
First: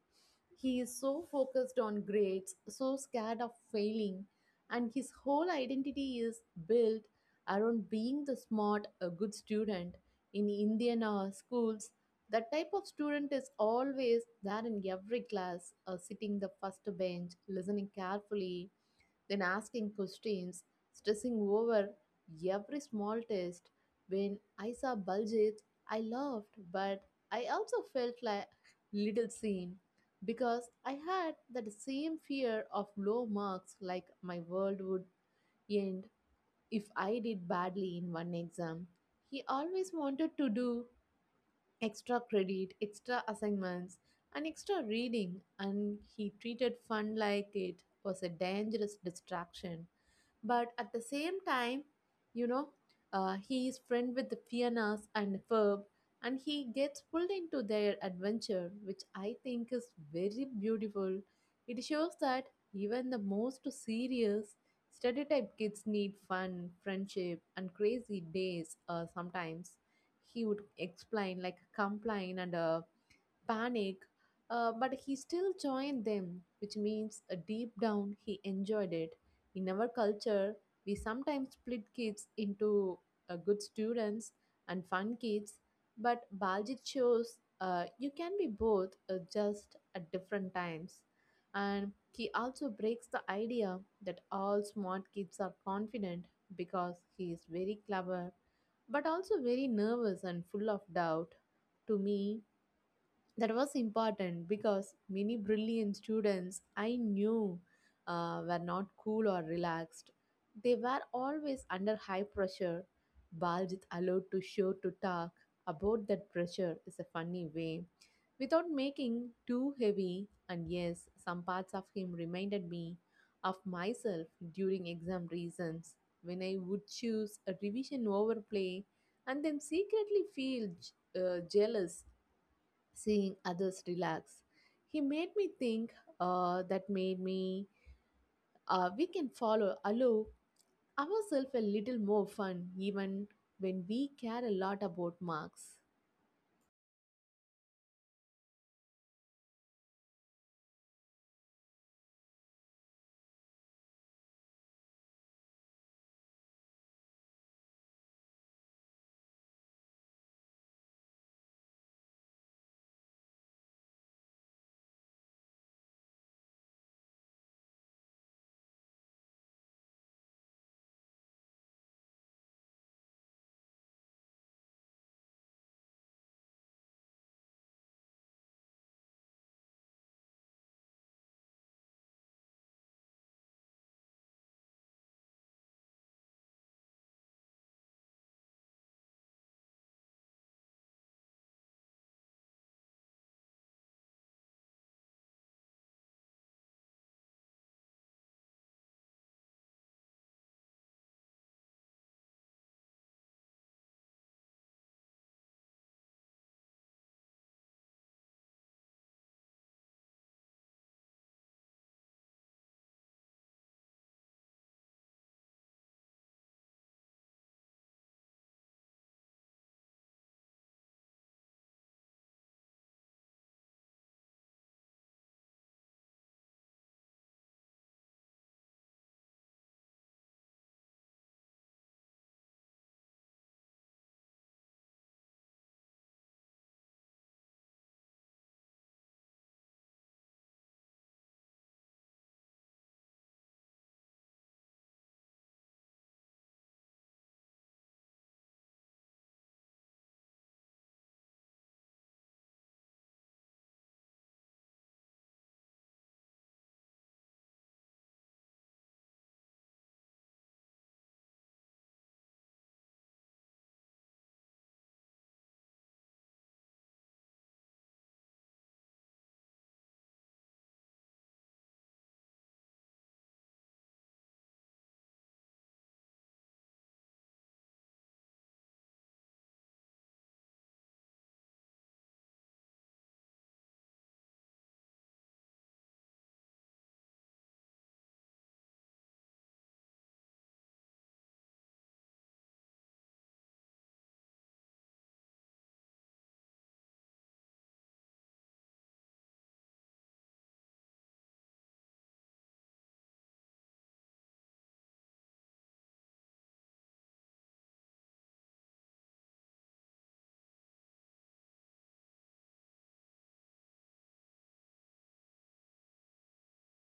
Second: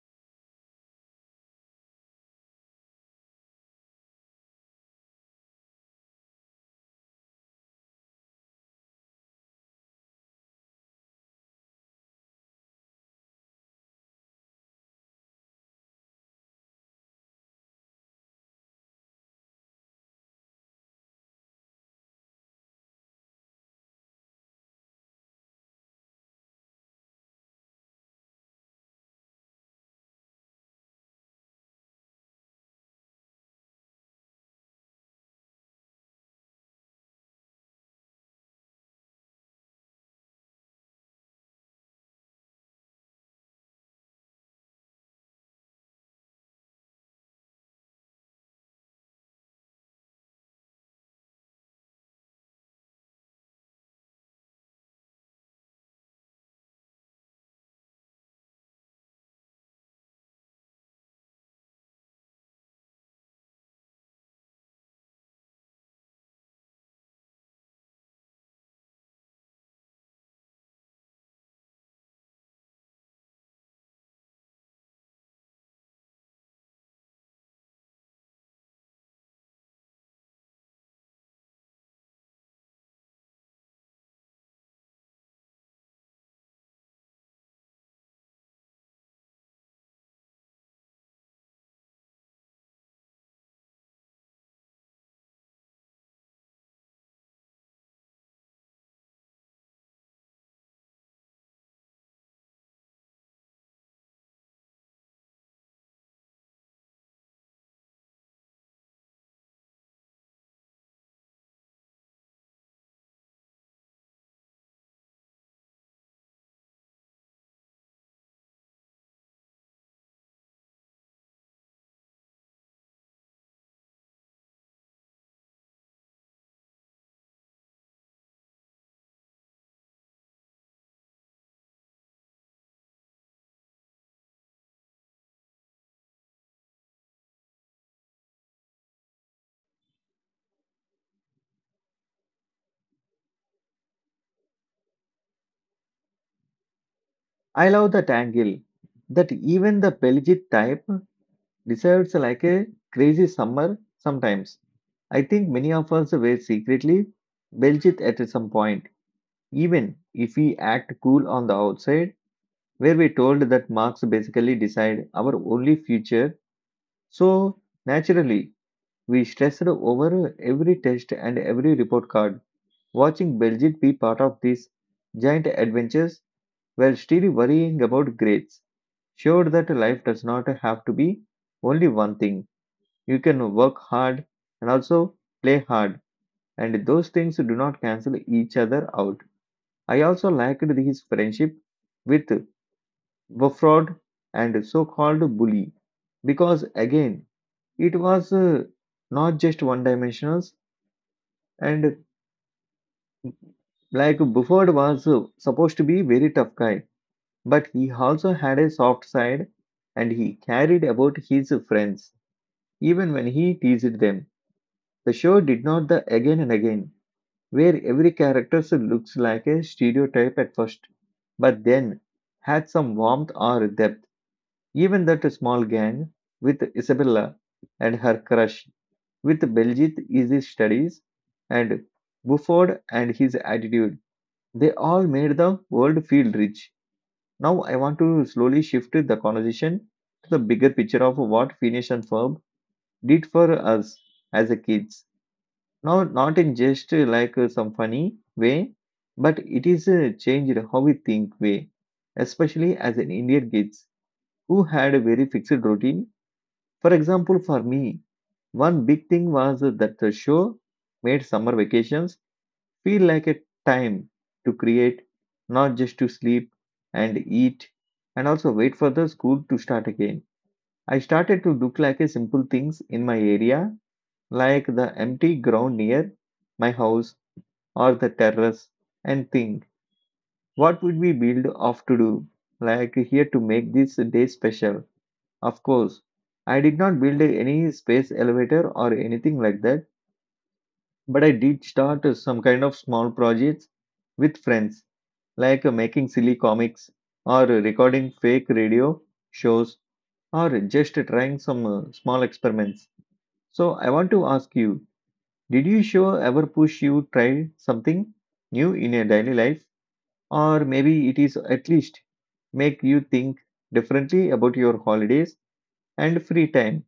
Speaker 2: He is so focused on grades, so scared of failing, and his whole identity is built around being the smart, a good student. In Indian schools, that type of student is always there in every class, sitting the first bench, listening carefully, then asking questions, stressing over every small test. When I saw Baljit, I laughed, but I also felt like little seen because I had that same fear of low marks, like my world would end if I did badly in one exam. He always wanted to do extra credit, extra assignments, and extra reading, and he treated fun like it was a dangerous distraction. But at the same time, you know, he is friend with the Fianas and Ferb, and he gets pulled into their adventure, which I think is very beautiful. It shows that even the most serious, stereotype kids need fun, friendship, and crazy days. Sometimes he would explain like complain and panic, but he still joined them, which means deep down he enjoyed it. In our culture, we sometimes split kids into good students and fun kids, but Baljit shows you can be both, just at different times. And he also breaks the idea that all smart kids are confident because he is very clever but also very nervous and full of doubt. To me, that was important because many brilliant students I knew were not cool or relaxed. They were always under high pressure. Baljit allowed to show to talk about that pressure is a funny way without making too heavy. And yes, some parts of him reminded me of myself during exam reasons when I would choose a revision over play and then secretly feel jealous seeing others relax. He made me think that made me we can follow allow ourselves a little more fun even when we care a lot about marks.
Speaker 1: I love that angle that even the Beljit type deserves like a crazy summer sometimes. I think many of us were secretly Beljit at some point. Even if we act cool on the outside, where we told that marks basically decide our only future, so naturally we stressed over every test and every report card, watching Belgium be part of these giant adventures while still worrying about grades. Showed that life does not have to be only one thing. You can work hard and also play hard, and those things do not cancel each other out. I also liked his friendship with Wafrod and so-called bully because again it was not just one-dimensional and like Bufford was supposed to be very tough guy but he also had a soft side and he carried about his friends even when he teased them. The show did not the again and again where every character looks like a stereotype at first but then had some warmth or depth. Even that small gang with Isabella and her crush with Belgit is his studies and Bufford and his attitude. They all made the world feel rich. Now I want to slowly shift the conversation to the bigger picture of what Phineas and Ferb did for us as a kids. Now not in just some funny way, but it is a changed how we think way, especially as an Indian kids who had a very fixed routine. For example, for me, one big thing was that the show made summer vacations feel like a time to create, not just to sleep and eat and also wait for the school to start again. I started to look like a simple things in my area, like the empty ground near my house or the terrace, and think what would we build off to do, like here to make this day special. Of course, I did not build any space elevator or anything like that, but I did start some kind of small projects with friends, like making silly comics or recording fake radio shows or just trying some small experiments. So I want to ask you, did you sure ever push you try something new in your daily life or maybe it is at least make you think differently about your holidays and free time?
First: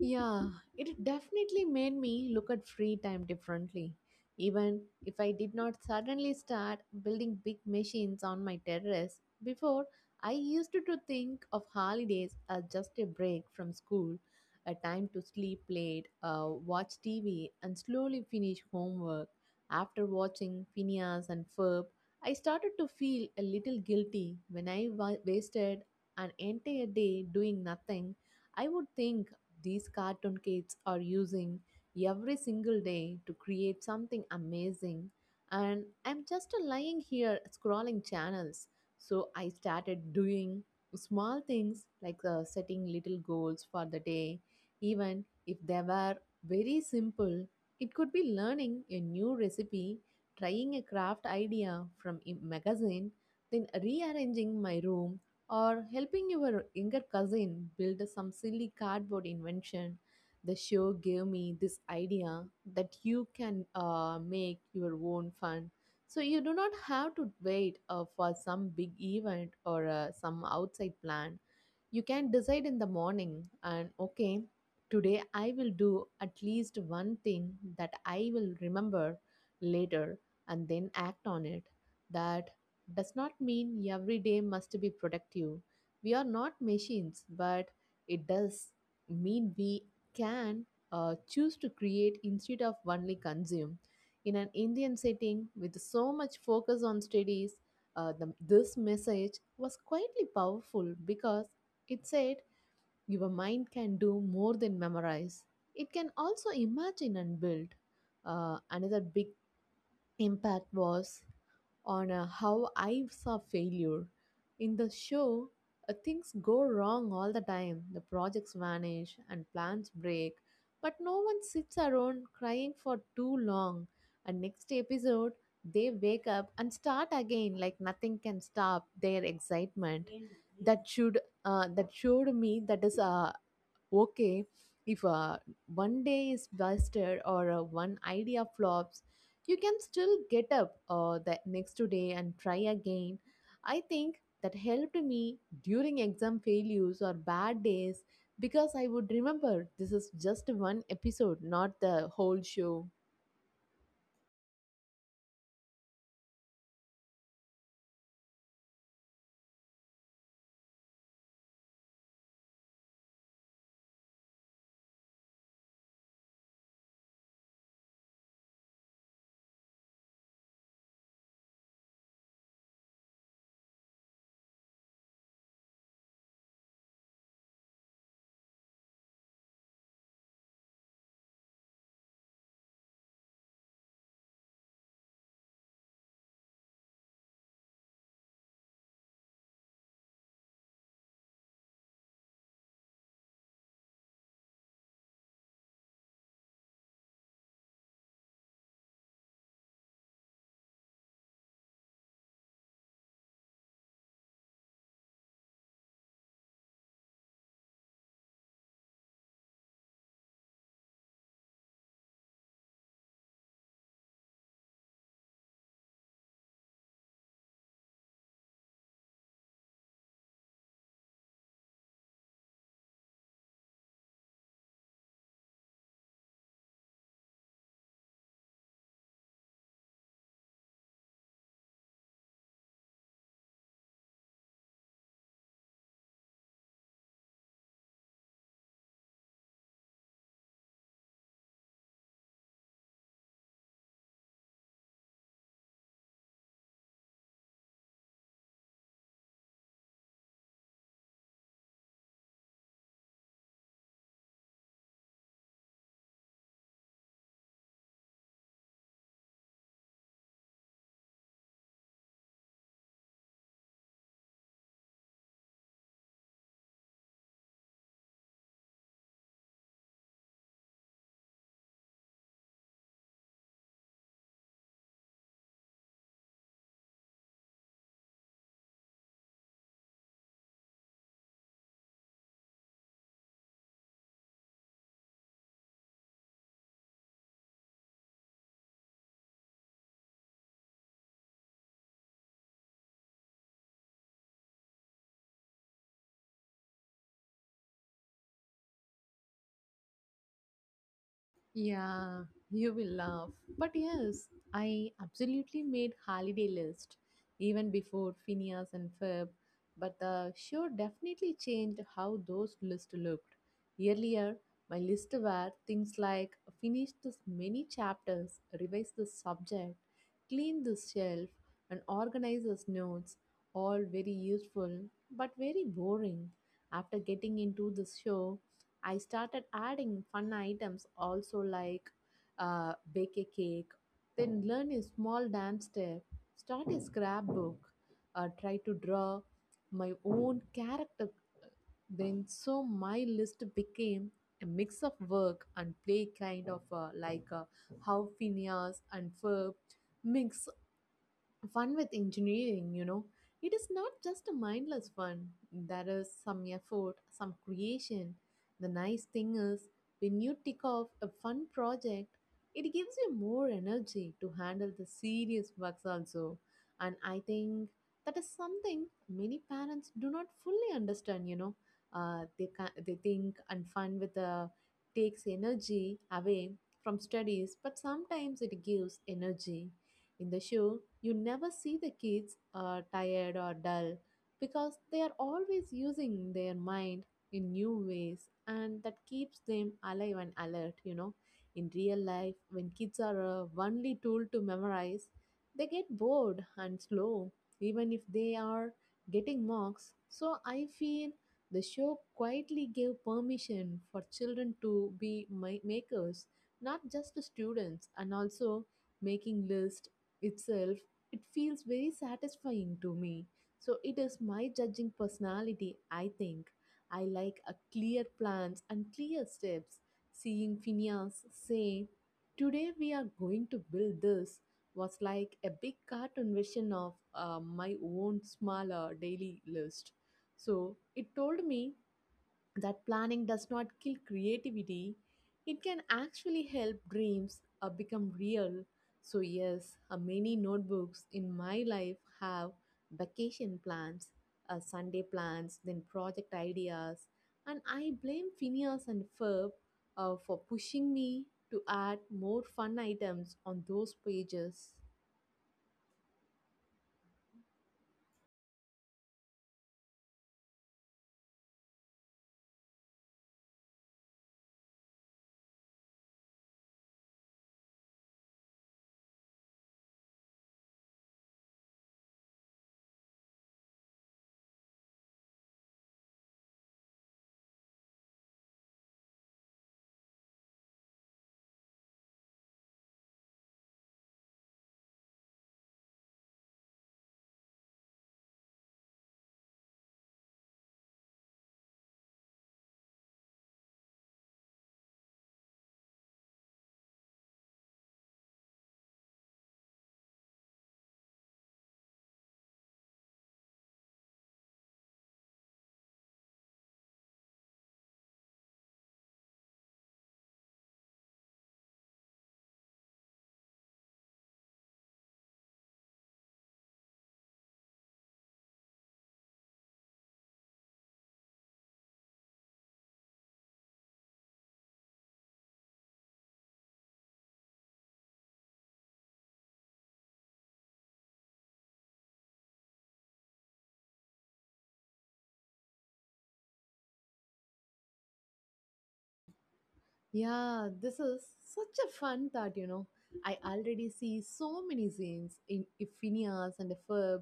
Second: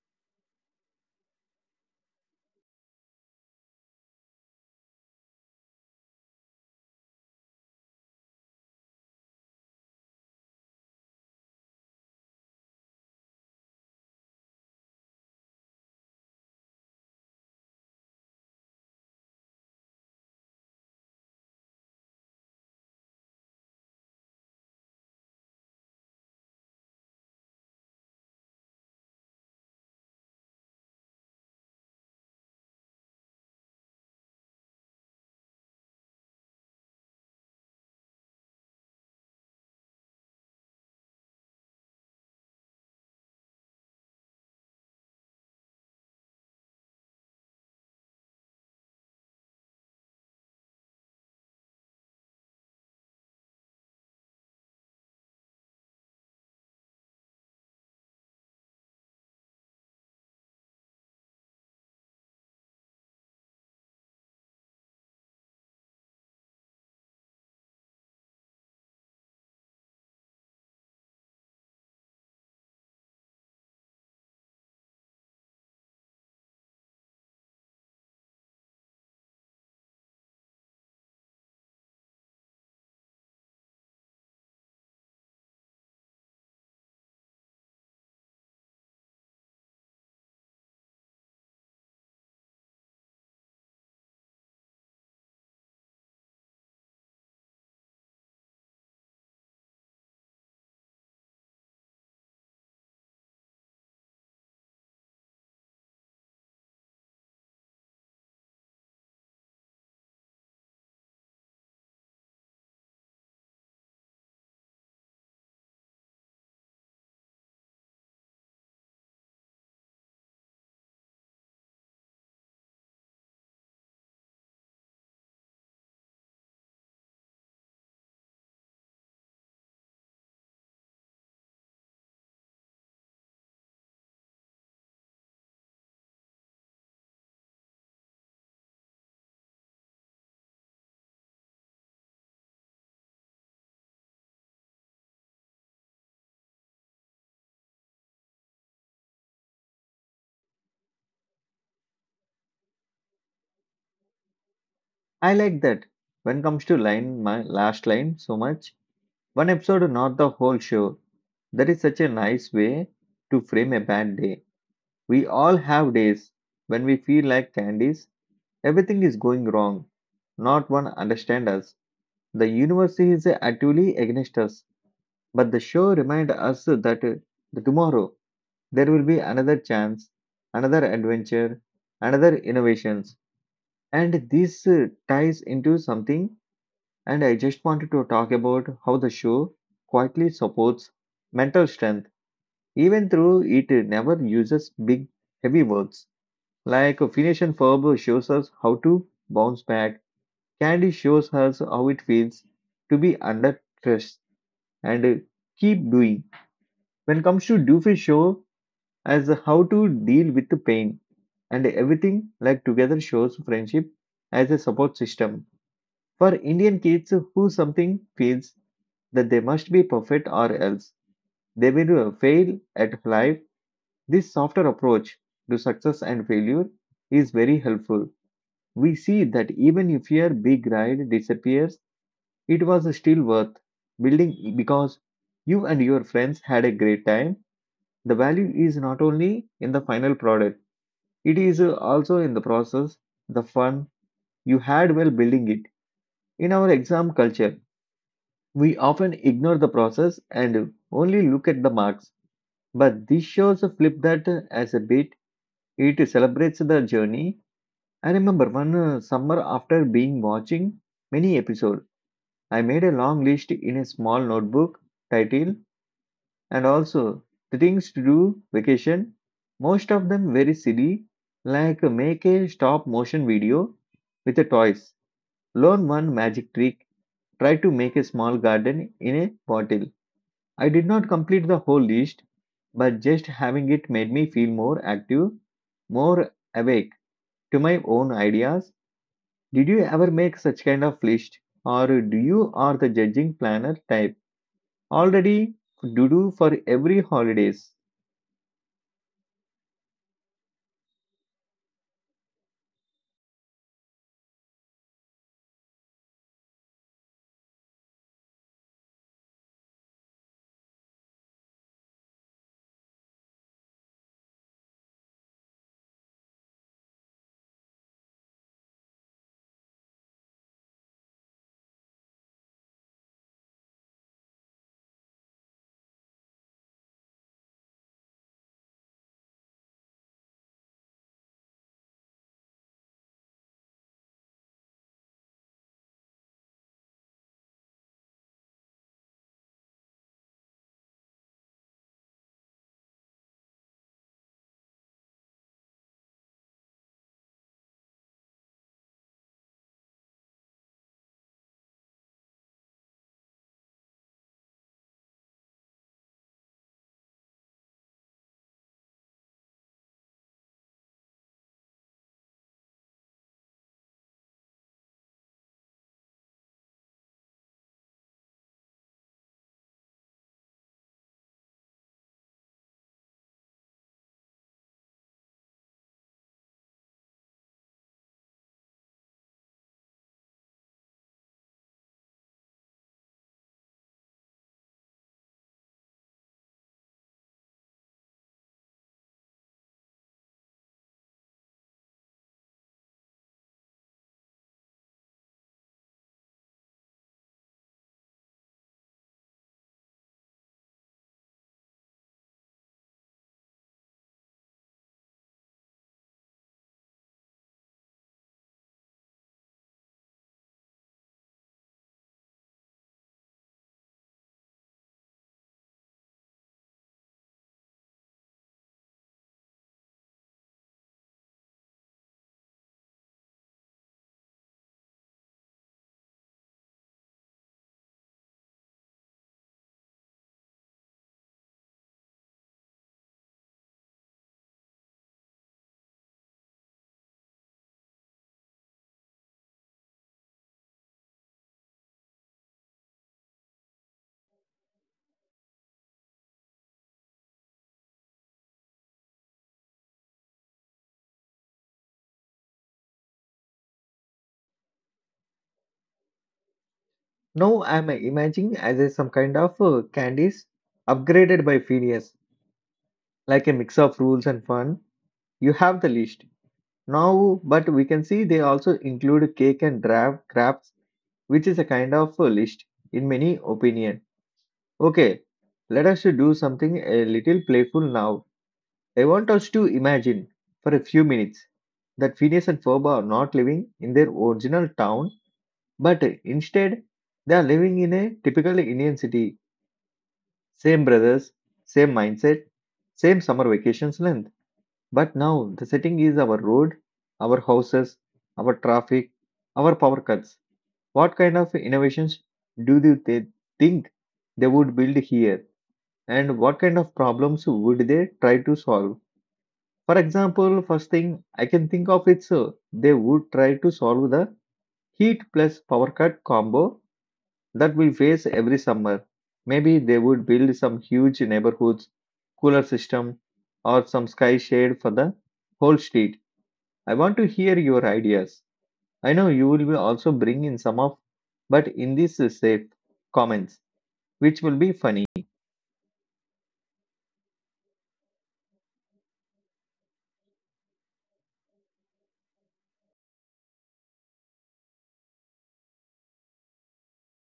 Speaker 2: Yeah, it definitely made me look at free time differently. Even if I did not suddenly start building big machines on my terrace, before I used to think of holidays as just a break from school, a time to sleep late, watch TV, and slowly finish homework. After watching Phineas and Ferb, I started to feel a little guilty when I wasted an entire day doing nothing. I would think these cartoon kids are using every single day to create something amazing, and I'm just lying here scrolling channels. So I started doing small things like setting little goals for the day, even if they were very simple. It could be learning a new recipe, trying a craft idea from a magazine, then rearranging my room or helping your younger cousin build some silly cardboard invention. The show gave me this idea that you can make your own fun. So you do not have to wait for some big event or some outside plan. You can decide in the morning and okay, today I will do at least one thing that I will remember later and then act on it. That does not mean every day must be productive. We are not machines, but it does mean we can choose to create instead of only consume. In an Indian setting with so much focus on studies, this message was quietly powerful because it said your mind can do more than memorize. It can also imagine and build. Another big impact was on how I saw failure. In the show, things go wrong all the time. The projects vanish and plans break, but no one sits around crying for too long. And next episode, they wake up and start again like nothing can stop their excitement. That should that showed me that is okay if one day is busted or one idea flops. You can still get up the next day and try again. I think that helped me during exam failures or bad days because I would remember, this is just one episode, not the whole show.
Speaker 1: I like that. When comes to line my last line so much, one episode not the whole show. That is such a nice way to frame a bad day. We all have days when we feel like candies, everything is going wrong. Not one understand us. The universe is actually against us, but the show remind us that the tomorrow there will be another chance, another adventure, another innovations. And this ties into something. And I just wanted to talk about how the show quietly supports mental strength, even though it never uses big, heavy words. Like Phineas and Ferb shows us how to bounce back, Candy shows us how it feels to be under stress and keep doing. When it comes to Doofy show as how to deal with the pain and everything like together shows friendship as a support system for Indian kids who something feels that they must be perfect or else they will fail at life. This softer approach to success and failure is very helpful. We see that even if your big ride disappears, it was still worth building because you and your friends had a great time. The value is not only in the final product, it is also in the process, the fun you had while building it. In our exam culture, we often ignore the process and only look at the marks. But this shows a flip that as a bit. It celebrates the journey. I remember one summer after being watching many episodes, I made a long list in a small notebook, title, and also the things to do vacation. Most of them very silly, like make a stop motion video with the toys, learn one magic trick, try to make a small garden in a bottle. I did not complete the whole list, but just having it made me feel more active, more awake to my own ideas. Did you ever make such kind of list, or do you are the judging planner type already do for every holidays?
Speaker 2: Yeah, you will laugh. But yes, I absolutely made holiday list even before Phineas and Ferb. But the show definitely changed how those lists looked. Earlier, my list were things like finish this many chapters, revise this subject, clean this shelf, and organize this notes. All very useful, but very boring. After getting into the show, I started adding fun items also like bake a cake, then learn a small dance step, start a scrapbook, try to draw my own character. Then, so my list became a mix of work and play, kind of like how Phineas and Ferb mix fun with engineering. It is not just a mindless fun. There is some effort, some creation. The nice thing is, when you tick off a fun project, it gives you more energy to handle the serious works also. And I think that is something many parents do not fully understand. They think and fun with the takes energy away from studies, but sometimes it gives energy. In the show, you never see the kids are tired or dull because they are always using their mind in new ways and that keeps them alive and alert. In real life, when kids are only tool to memorize, they get bored and slow, even if they are getting marks. So I feel the show quietly gave permission for children to be makers, not just to students, and also making lists itself, it feels very satisfying to me. So it is my judging personality, I think. I like a clear plans and clear steps. Seeing Phineas say, today we are going to build this was like a big cartoon version of my own smaller daily list. So it told me that planning does not kill creativity, it can actually help dreams become real. So yes, many notebooks in my life have vacation plans, Sunday plans, then project ideas, and I blame Phineas and Ferb, for pushing me to add more fun items on those pages.
Speaker 1: Now I'm imagining as a, some kind of candies upgraded by Phineas, like a mix of rules and fun. You have the list now, but we can see they also include cake and draft crafts, which is a kind of list in many opinion. Okay, let us to do something a little playful now. I want us to imagine for a few minutes that Phineas and Ferb are not living in their original town, but instead they are living in a typical Indian city. Same brothers, same mindset, same summer vacations length. But now the setting is our road, our houses, our traffic, our power cuts. What kind of innovations do you th- think they would build here? And what kind of problems would they try to solve? For example, first thing I can think of it's they would try to solve the heat plus power cut combo that we face every summer. Maybe they would build some huge neighborhoods, cooler system, or some sky shade for the whole street. I want to hear your ideas. I know you will be also bring in some of, but in this safe comments, which will be funny.
Speaker 2: Yeah, this is such a fun thought, you know. I already see so many scenes in Iphinias and Feb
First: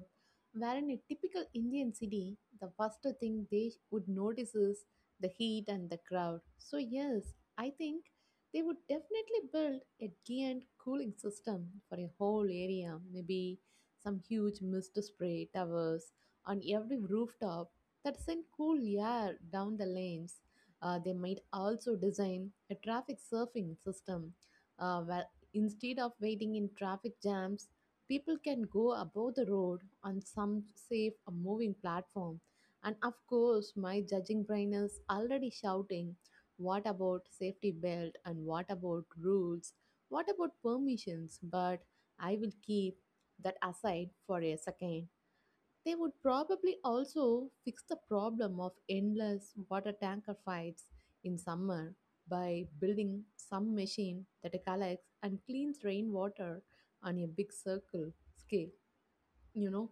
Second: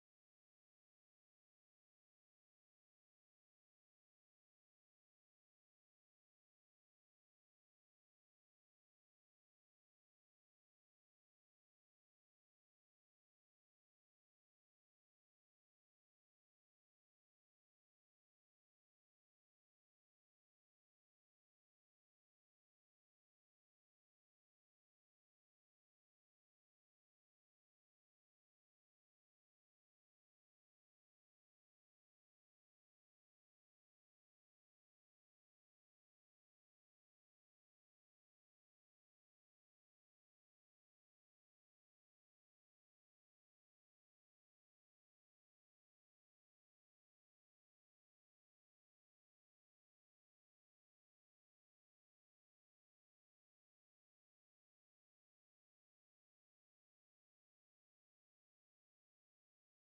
Speaker 2: where in a typical Indian city, the first thing they would notice is the heat and the crowd. So, yes, I think they would definitely build a giant cooling system for a whole area, maybe some huge mist spray towers on every rooftop that send cool air down the lanes. They might also design a traffic surfing system, where instead of waiting in traffic jams, people can go above the road on some safe moving platform. And of course, my judging brain is already shouting, what about safety belt? And what about rules? What about permissions? But I will keep that aside for a second. They would probably also fix the problem of endless water tanker fights in summer by building some machine that collects and cleans rainwater on a big circle scale, you know.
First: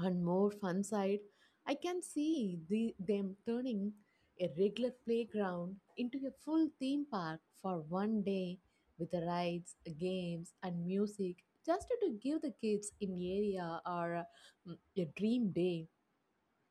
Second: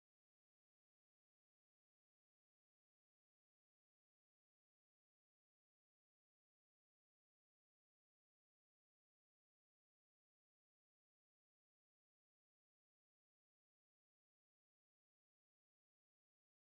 Speaker 2: On more fun side, I can see them turning a regular playground into a full theme park for one day with the rides, games, and music just to give the kids in the area, or a dream day.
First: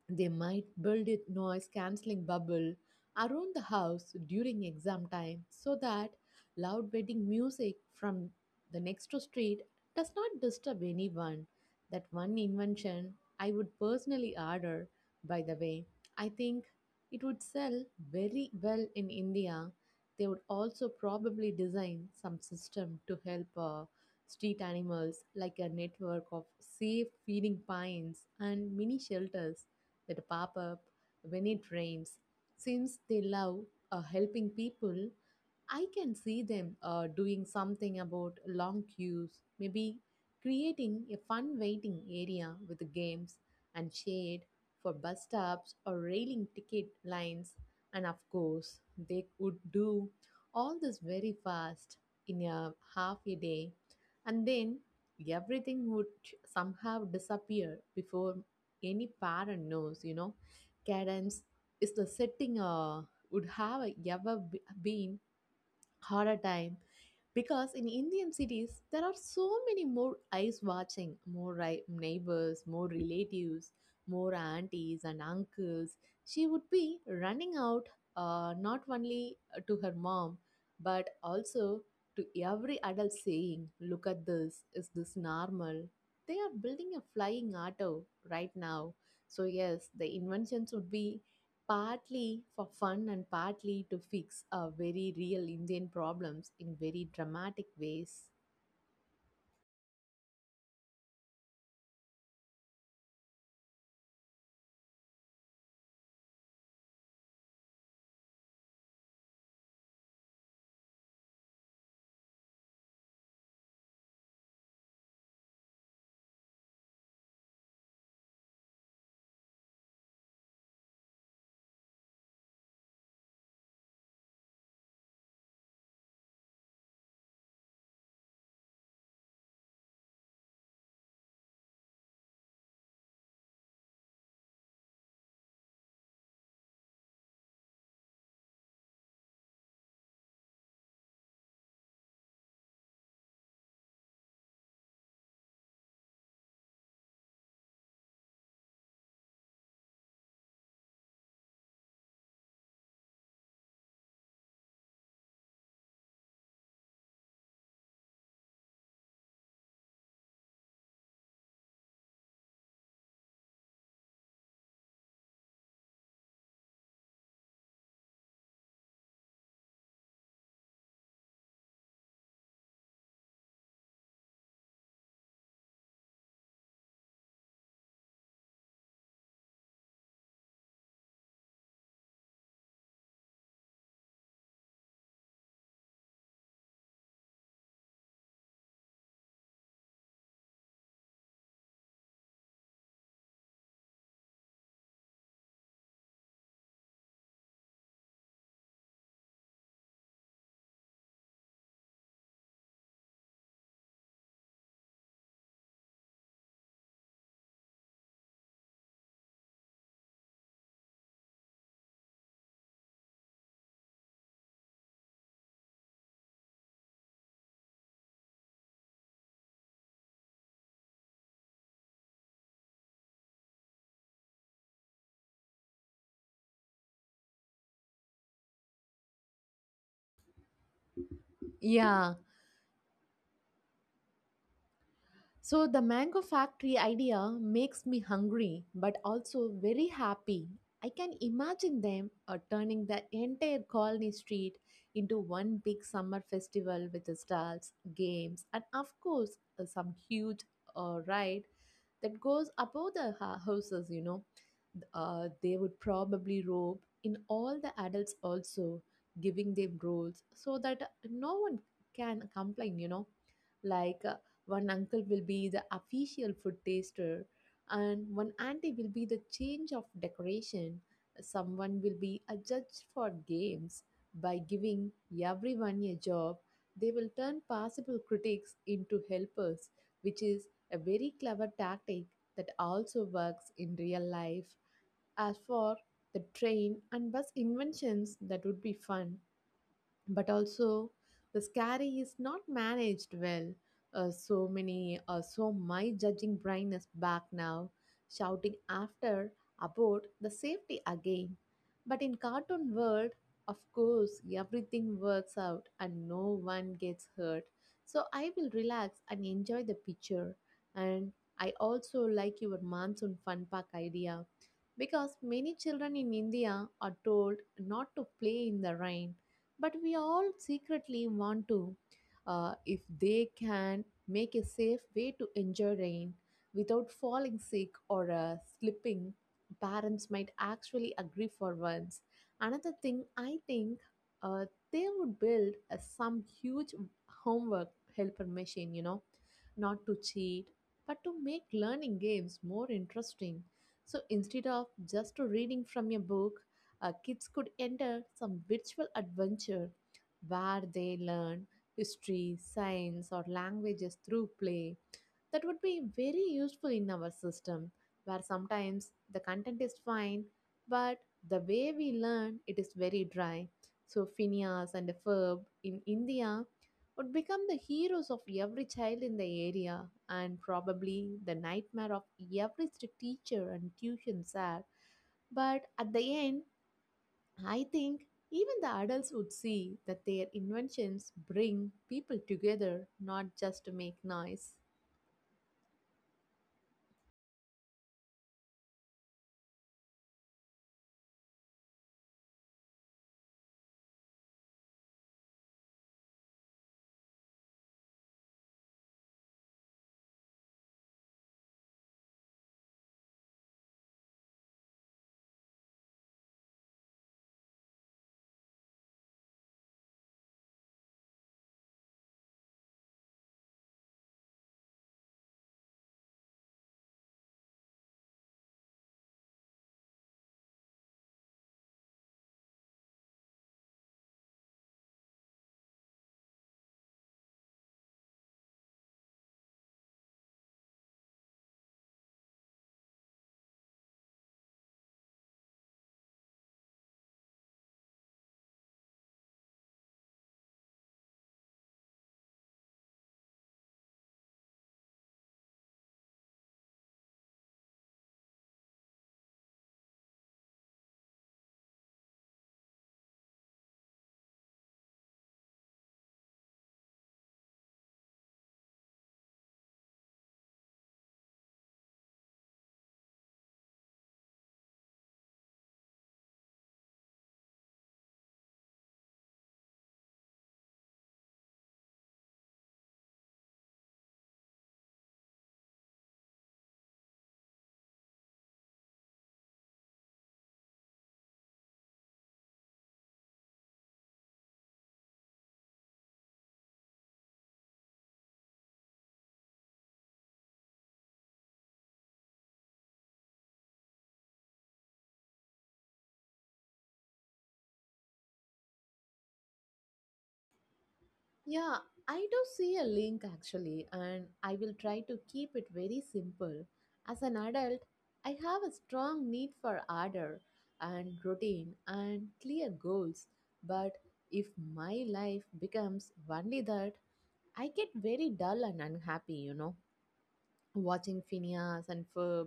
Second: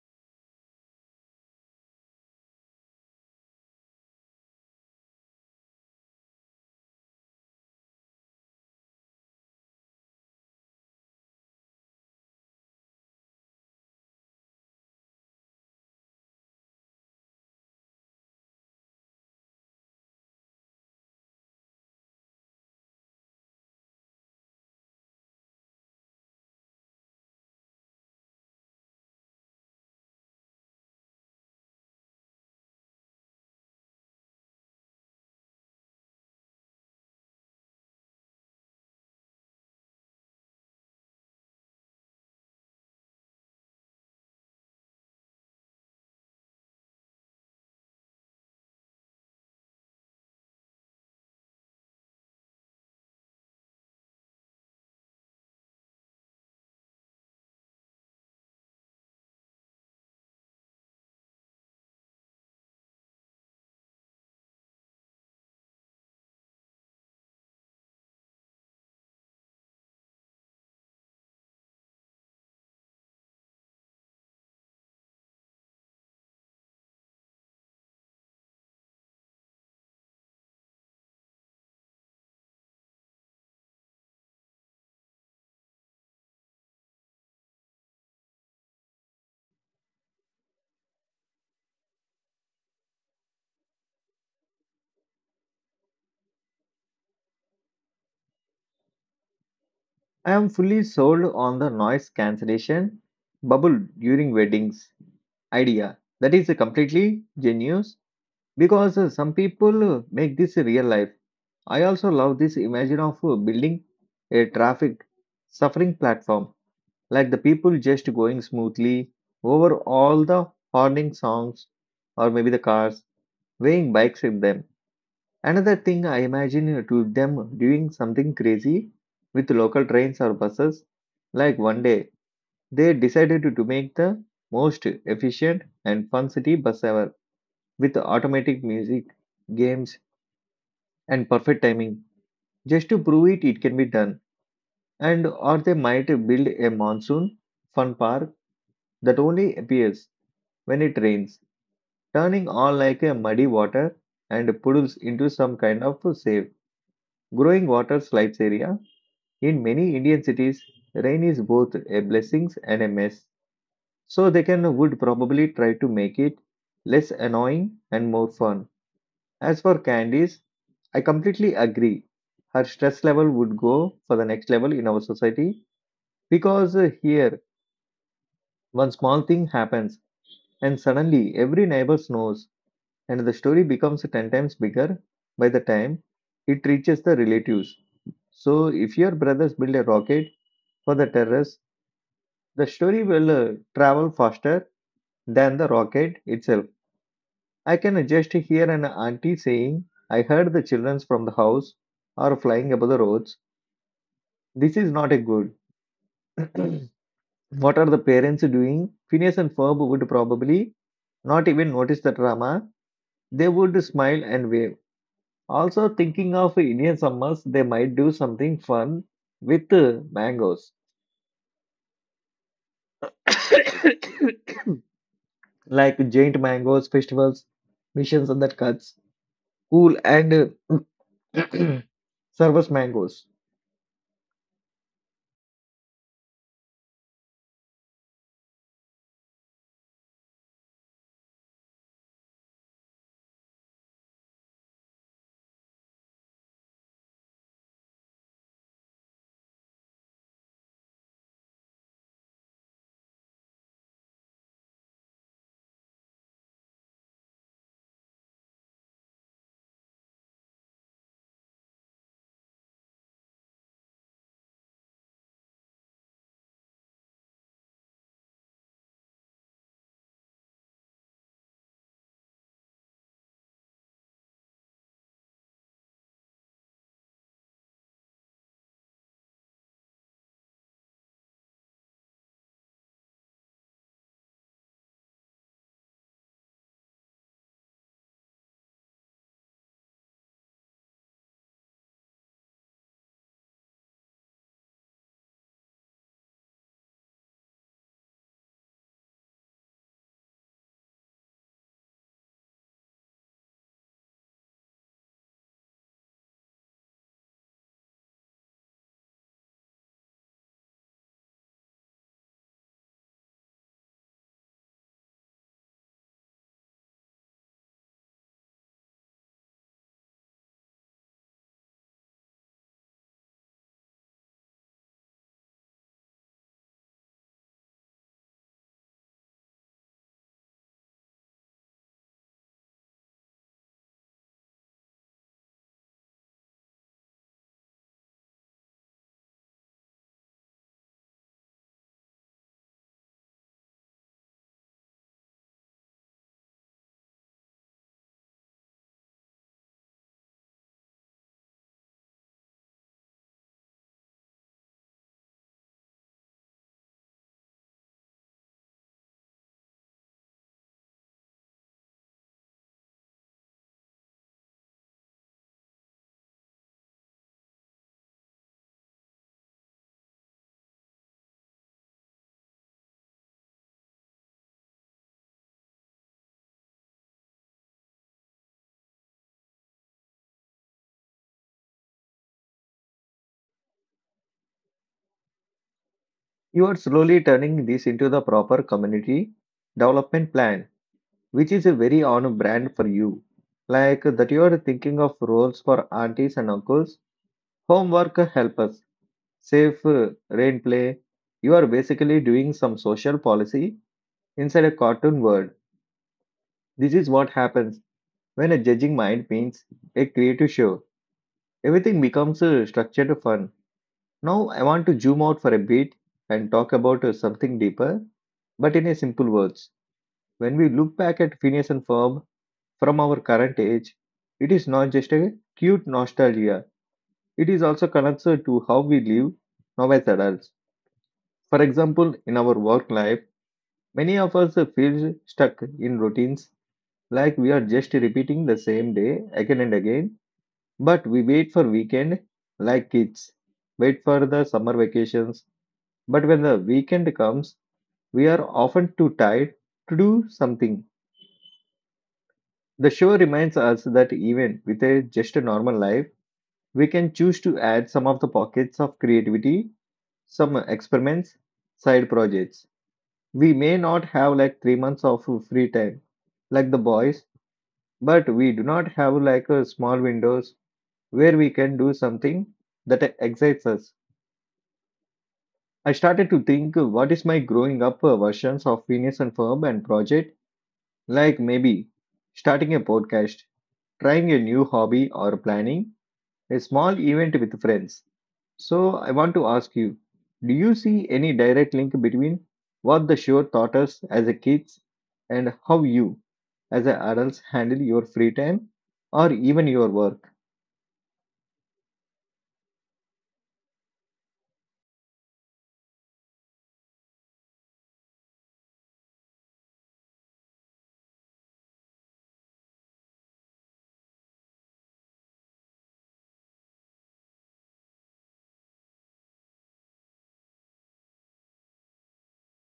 Speaker 2: They might build a noise cancelling bubble around the house during exam time so that loud wedding music from the next street does not disturb anyone. That one invention I would personally order, by the way. I think it would sell very well in India. They would also probably design some system to help street animals, like a network of safe feeding pines and mini shelters that pop up when it rains. Since they love helping people, I can see them doing something about long queues, maybe creating a fun waiting area with games and shade for bus stops or railing ticket lines. And of course, they could do all this very fast in a half a day, and then everything would somehow disappear before any parent knows, you know. Cadence is the setting would have a ever been harder time because in Indian cities, there are so many more eyes watching, more neighbors, more relatives, more aunties and uncles. She would be running out, not only to her mom, but also to every adult saying, look at this, is this normal? They are building a flying auto right now. So, yes, the inventions would be partly for fun and partly to fix very real Indian problems in very dramatic ways.
Speaker 1: I am fully sold on the noise cancellation bubble during weddings idea. That is completely genius because some people make this real life. I also love this imagine of building a traffic suffering platform, like the people just going smoothly over all the horning songs or maybe the cars, weighing bikes with them. Another thing I imagine to them doing something crazy with local trains or buses, like one day they decided to make the most efficient and fun city bus ever with automatic music, games, and perfect timing. Just to prove it, it can be done. And or they might build a monsoon fun park that only appears when it rains, turning all like a muddy water and puddles into some kind of safe growing water slides area. In many Indian cities, rain is both a blessing and a mess, so they can would probably try to make it less annoying and more fun. As for candies, I completely agree. Her stress level would go for the next level in our society because here one small thing happens and suddenly every neighbor knows and the story becomes 10 times bigger by the time it reaches the relatives. So if your brothers build a rocket for the terrace, the story will travel faster than the rocket itself. I can just hear an auntie saying, "I heard the children from the house are flying above the roads. This is not a good. What are the parents doing?" Phineas and Ferb would probably not even notice the drama. They would smile and wave. Also, thinking of Indian summers, they might do something fun with mangoes, like giant mangoes festivals, missions and that cuts. Cool and
Speaker 2: Yeah.
Speaker 1: Service mangoes.
Speaker 2: So, the mango factory idea makes me hungry but also very happy. I can imagine them turning the entire colony street into one big summer festival with the stalls, games, and of course, some huge ride that goes above the houses, you know. They would probably rope in all the adults also, giving them rules so that no one can complain, you know, like, one uncle will be the official food taster, and one auntie will be the change of decoration. Someone will be a judge for games. By giving everyone a job, they will turn possible critics into helpers, which is a very clever tactic that also works in real life. As for the train and bus inventions, that would be fun but also the scary is not managed well. So my judging brain is back now, shouting after about the safety again. But in cartoon world, of course, everything works out and no one gets hurt. So I will relax and enjoy the picture. And I also like your monsoon fun park idea because many children in India are told not to play in the rain, but we all secretly want to. If they can make a safe way to enjoy rain without falling sick or slipping, parents might actually agree for once. Another thing I think, uh, they would build some huge homework helper machine, you know, not to cheat but to make learning games more interesting. So instead of just reading from a book, kids could enter some virtual adventure where they learn history, science, or languages through play. That would be very useful in our system where sometimes the content is fine, but the way we learn it is very dry. So, Phineas and Ferb in India would become the heroes of every child in the area and probably the nightmare of every strict teacher and tuition sir. But at the end, I think even the adults would see that their inventions bring people together, not just to make noise.
Speaker 1: You are slowly turning this into the proper community development plan, which is a very on brand for you. Like that, you are thinking of roles for aunties and uncles, homework helpers, safe rain play. You are basically doing some social policy inside a cartoon world. This is what happens when a judging mind paints a creative show. Everything becomes structured fun. Now, I want to zoom out for a bit and talk about something deeper, but in a simple words. When we look back at Phineas and Ferb from our current age, it is not just a cute nostalgia, it is also connected to how we live now as adults. For example, in our work life, many of us feel stuck in routines like we are just repeating the same day again and again, but we wait for weekend like kids, wait for the summer vacations. But when the weekend comes, we are often too tired to do something. The show reminds us that even with a just a normal life, we can choose to add some of the pockets of creativity, some experiments, side projects. We may not have like 3 months of free time, like the boys, but we do not have like a small windows where we can do something that excites us. I started to think what is my growing up versions of Venus and Ferb and project, like maybe starting a podcast, trying a new hobby, or planning a small event with friends. So, I want to ask you, do you see any direct link between what the show taught us as a kids and how you, as a adults, handle your free time or even your work?
Speaker 2: Yeah, I do see a link actually, and I will try to keep it very simple. As an adult, I have a strong need for order and routine and clear goals. But if my life becomes only that, I get very dull and unhappy, you know. Watching Phineas and Ferb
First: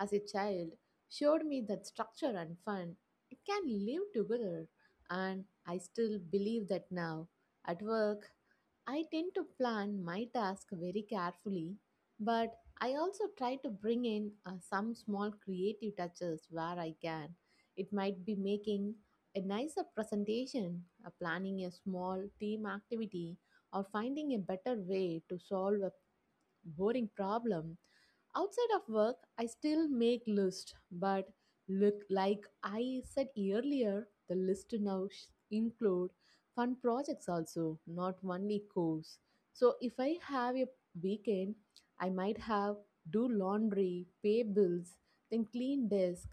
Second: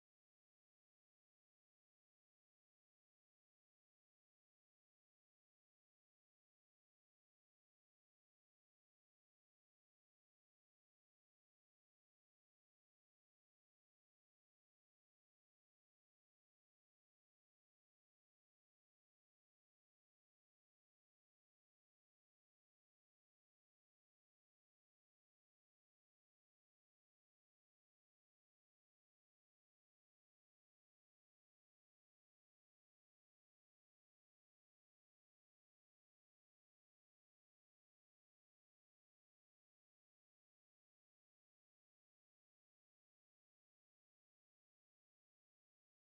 Speaker 2: as a child showed me that structure and fun it can live together, and I still believe that now. At work, I tend to plan my task very carefully, but I also try to bring in some small creative touches where I can. It might be making a nicer presentation, planning a small team activity, or finding a better way to solve a boring problem. Outside of work, I still make list, but look like I said earlier, the list now include fun projects also, not only course. So if I have a weekend, I might have do laundry, pay bills, then clean desk,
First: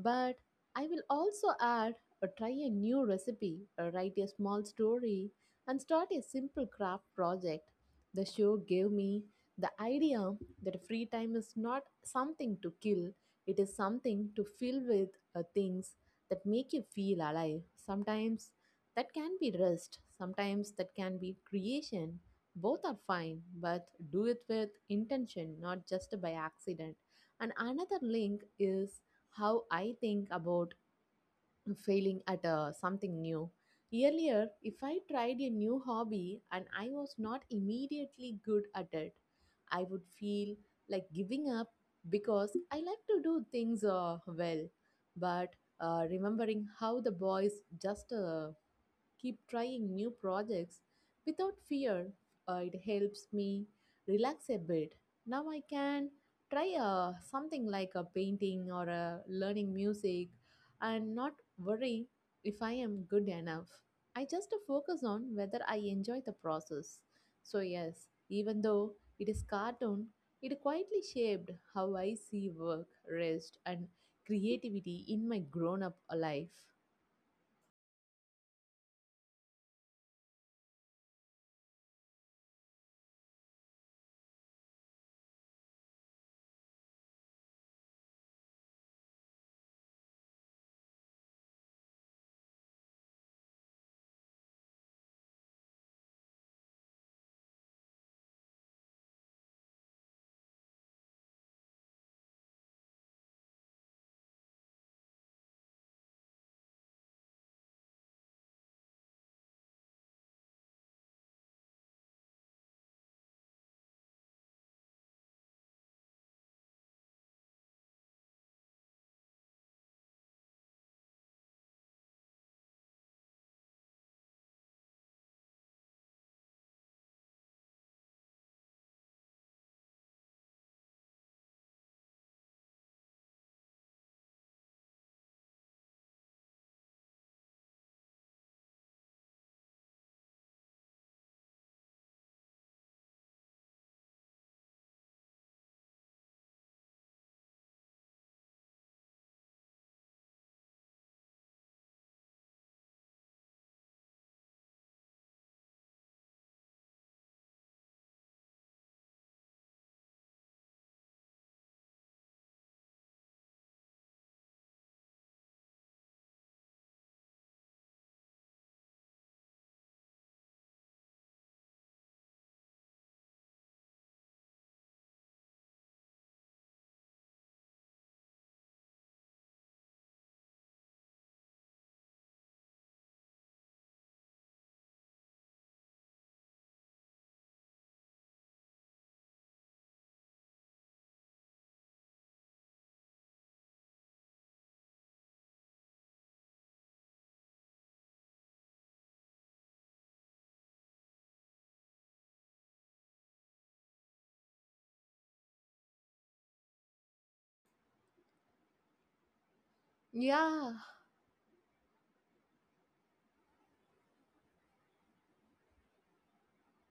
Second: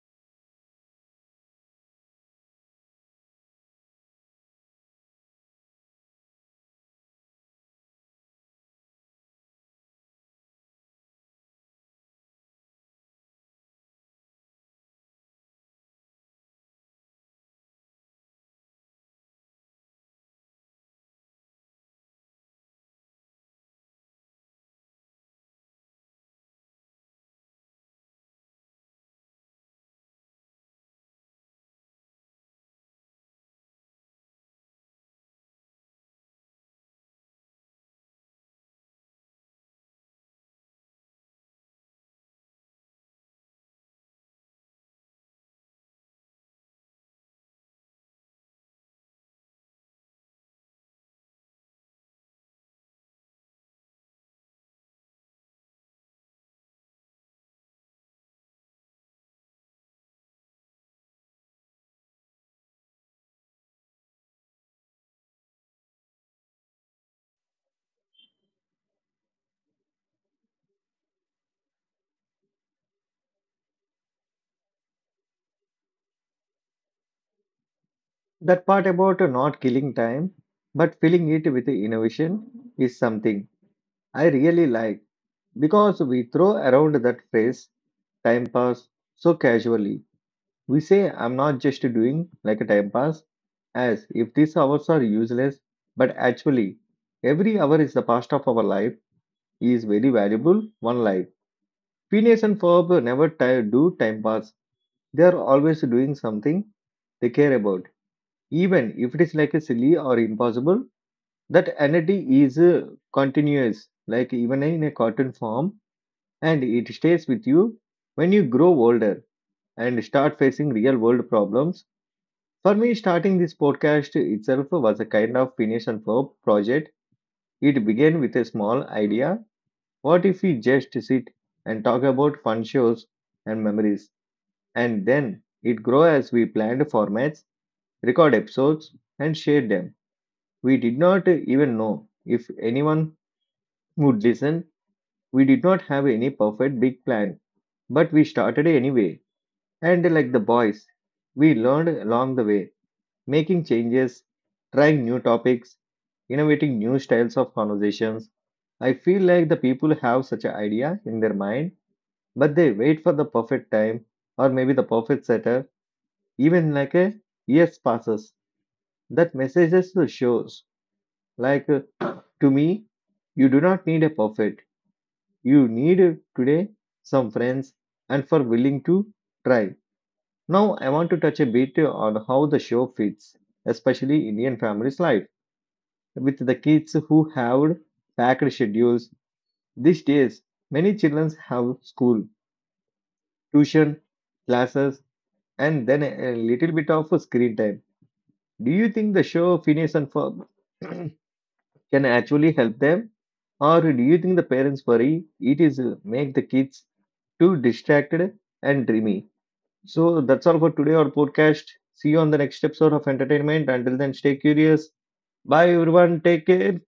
Speaker 2: but I will also add or try a new recipe, or write a small story, and start a simple craft project. The show gave me the idea that free time is not something to kill, it is something to fill with things that make you feel alive. Sometimes that can be rest, sometimes that can be creation. Both are fine, but do it with intention, not just by accident. And another link is how I think about failing at something new. Earlier, if I tried a new hobby and I was not immediately good at it, I would feel like giving up because I like to do things well. But remembering how the boys just keep trying new projects without fear. It helps me relax a bit. Now I can try something like a painting or a learning music and not worry if I am good enough. I just focus on whether I enjoy the process. So, yes, even though it is cartoon, it quietly shaped how I see work, rest, and creativity in my grown up life.
Speaker 1: That part about not killing time but filling it with innovation is something I really like because we throw around that phrase time pass so casually. We say I'm not just doing like a time pass, as if these hours are useless, but actually, every hour is the past of our life is very valuable. One life. Phineas and Ferb never do time pass. They are always doing something they care about, even if it is like a silly or impossible. That energy is continuous, like even in a cartoon form, and it stays with you when you grow older and start facing real world problems. For me, starting this podcast itself was a kind of finish and hope project. It began with a small idea. What if we just sit and talk about fun shows and memories? And then it grew as we planned formats, record episodes, and shared them. We did not even know if anyone would listen. We did not have any perfect big plan, but we started anyway. And like the boys, we learned along the way, making changes, trying new topics, innovating new styles of conversations. I feel like the people have such an idea in their mind, but they wait for the perfect time or maybe the perfect setup, even like a years passes. That messages to shows like to me, you do not need a perfect. You need today some friends and for willing to try. Now I want to touch a bit on how the show fits, especially Indian families' life with the kids who have packed schedules these days. Many children have school, tuition, classes, and then a little bit of screen time. Do you think the show Phineas and Ferb can actually help them, or do you think the parents worry it is make the kids too distracted and dreamy? So that's all
Speaker 2: Yeah,
Speaker 1: for today, our podcast. See you on the next episode of entertainment. Until then, stay curious. Bye everyone, take care.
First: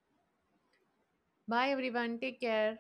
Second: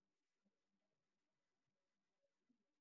Speaker 2: bye everyone. Take care.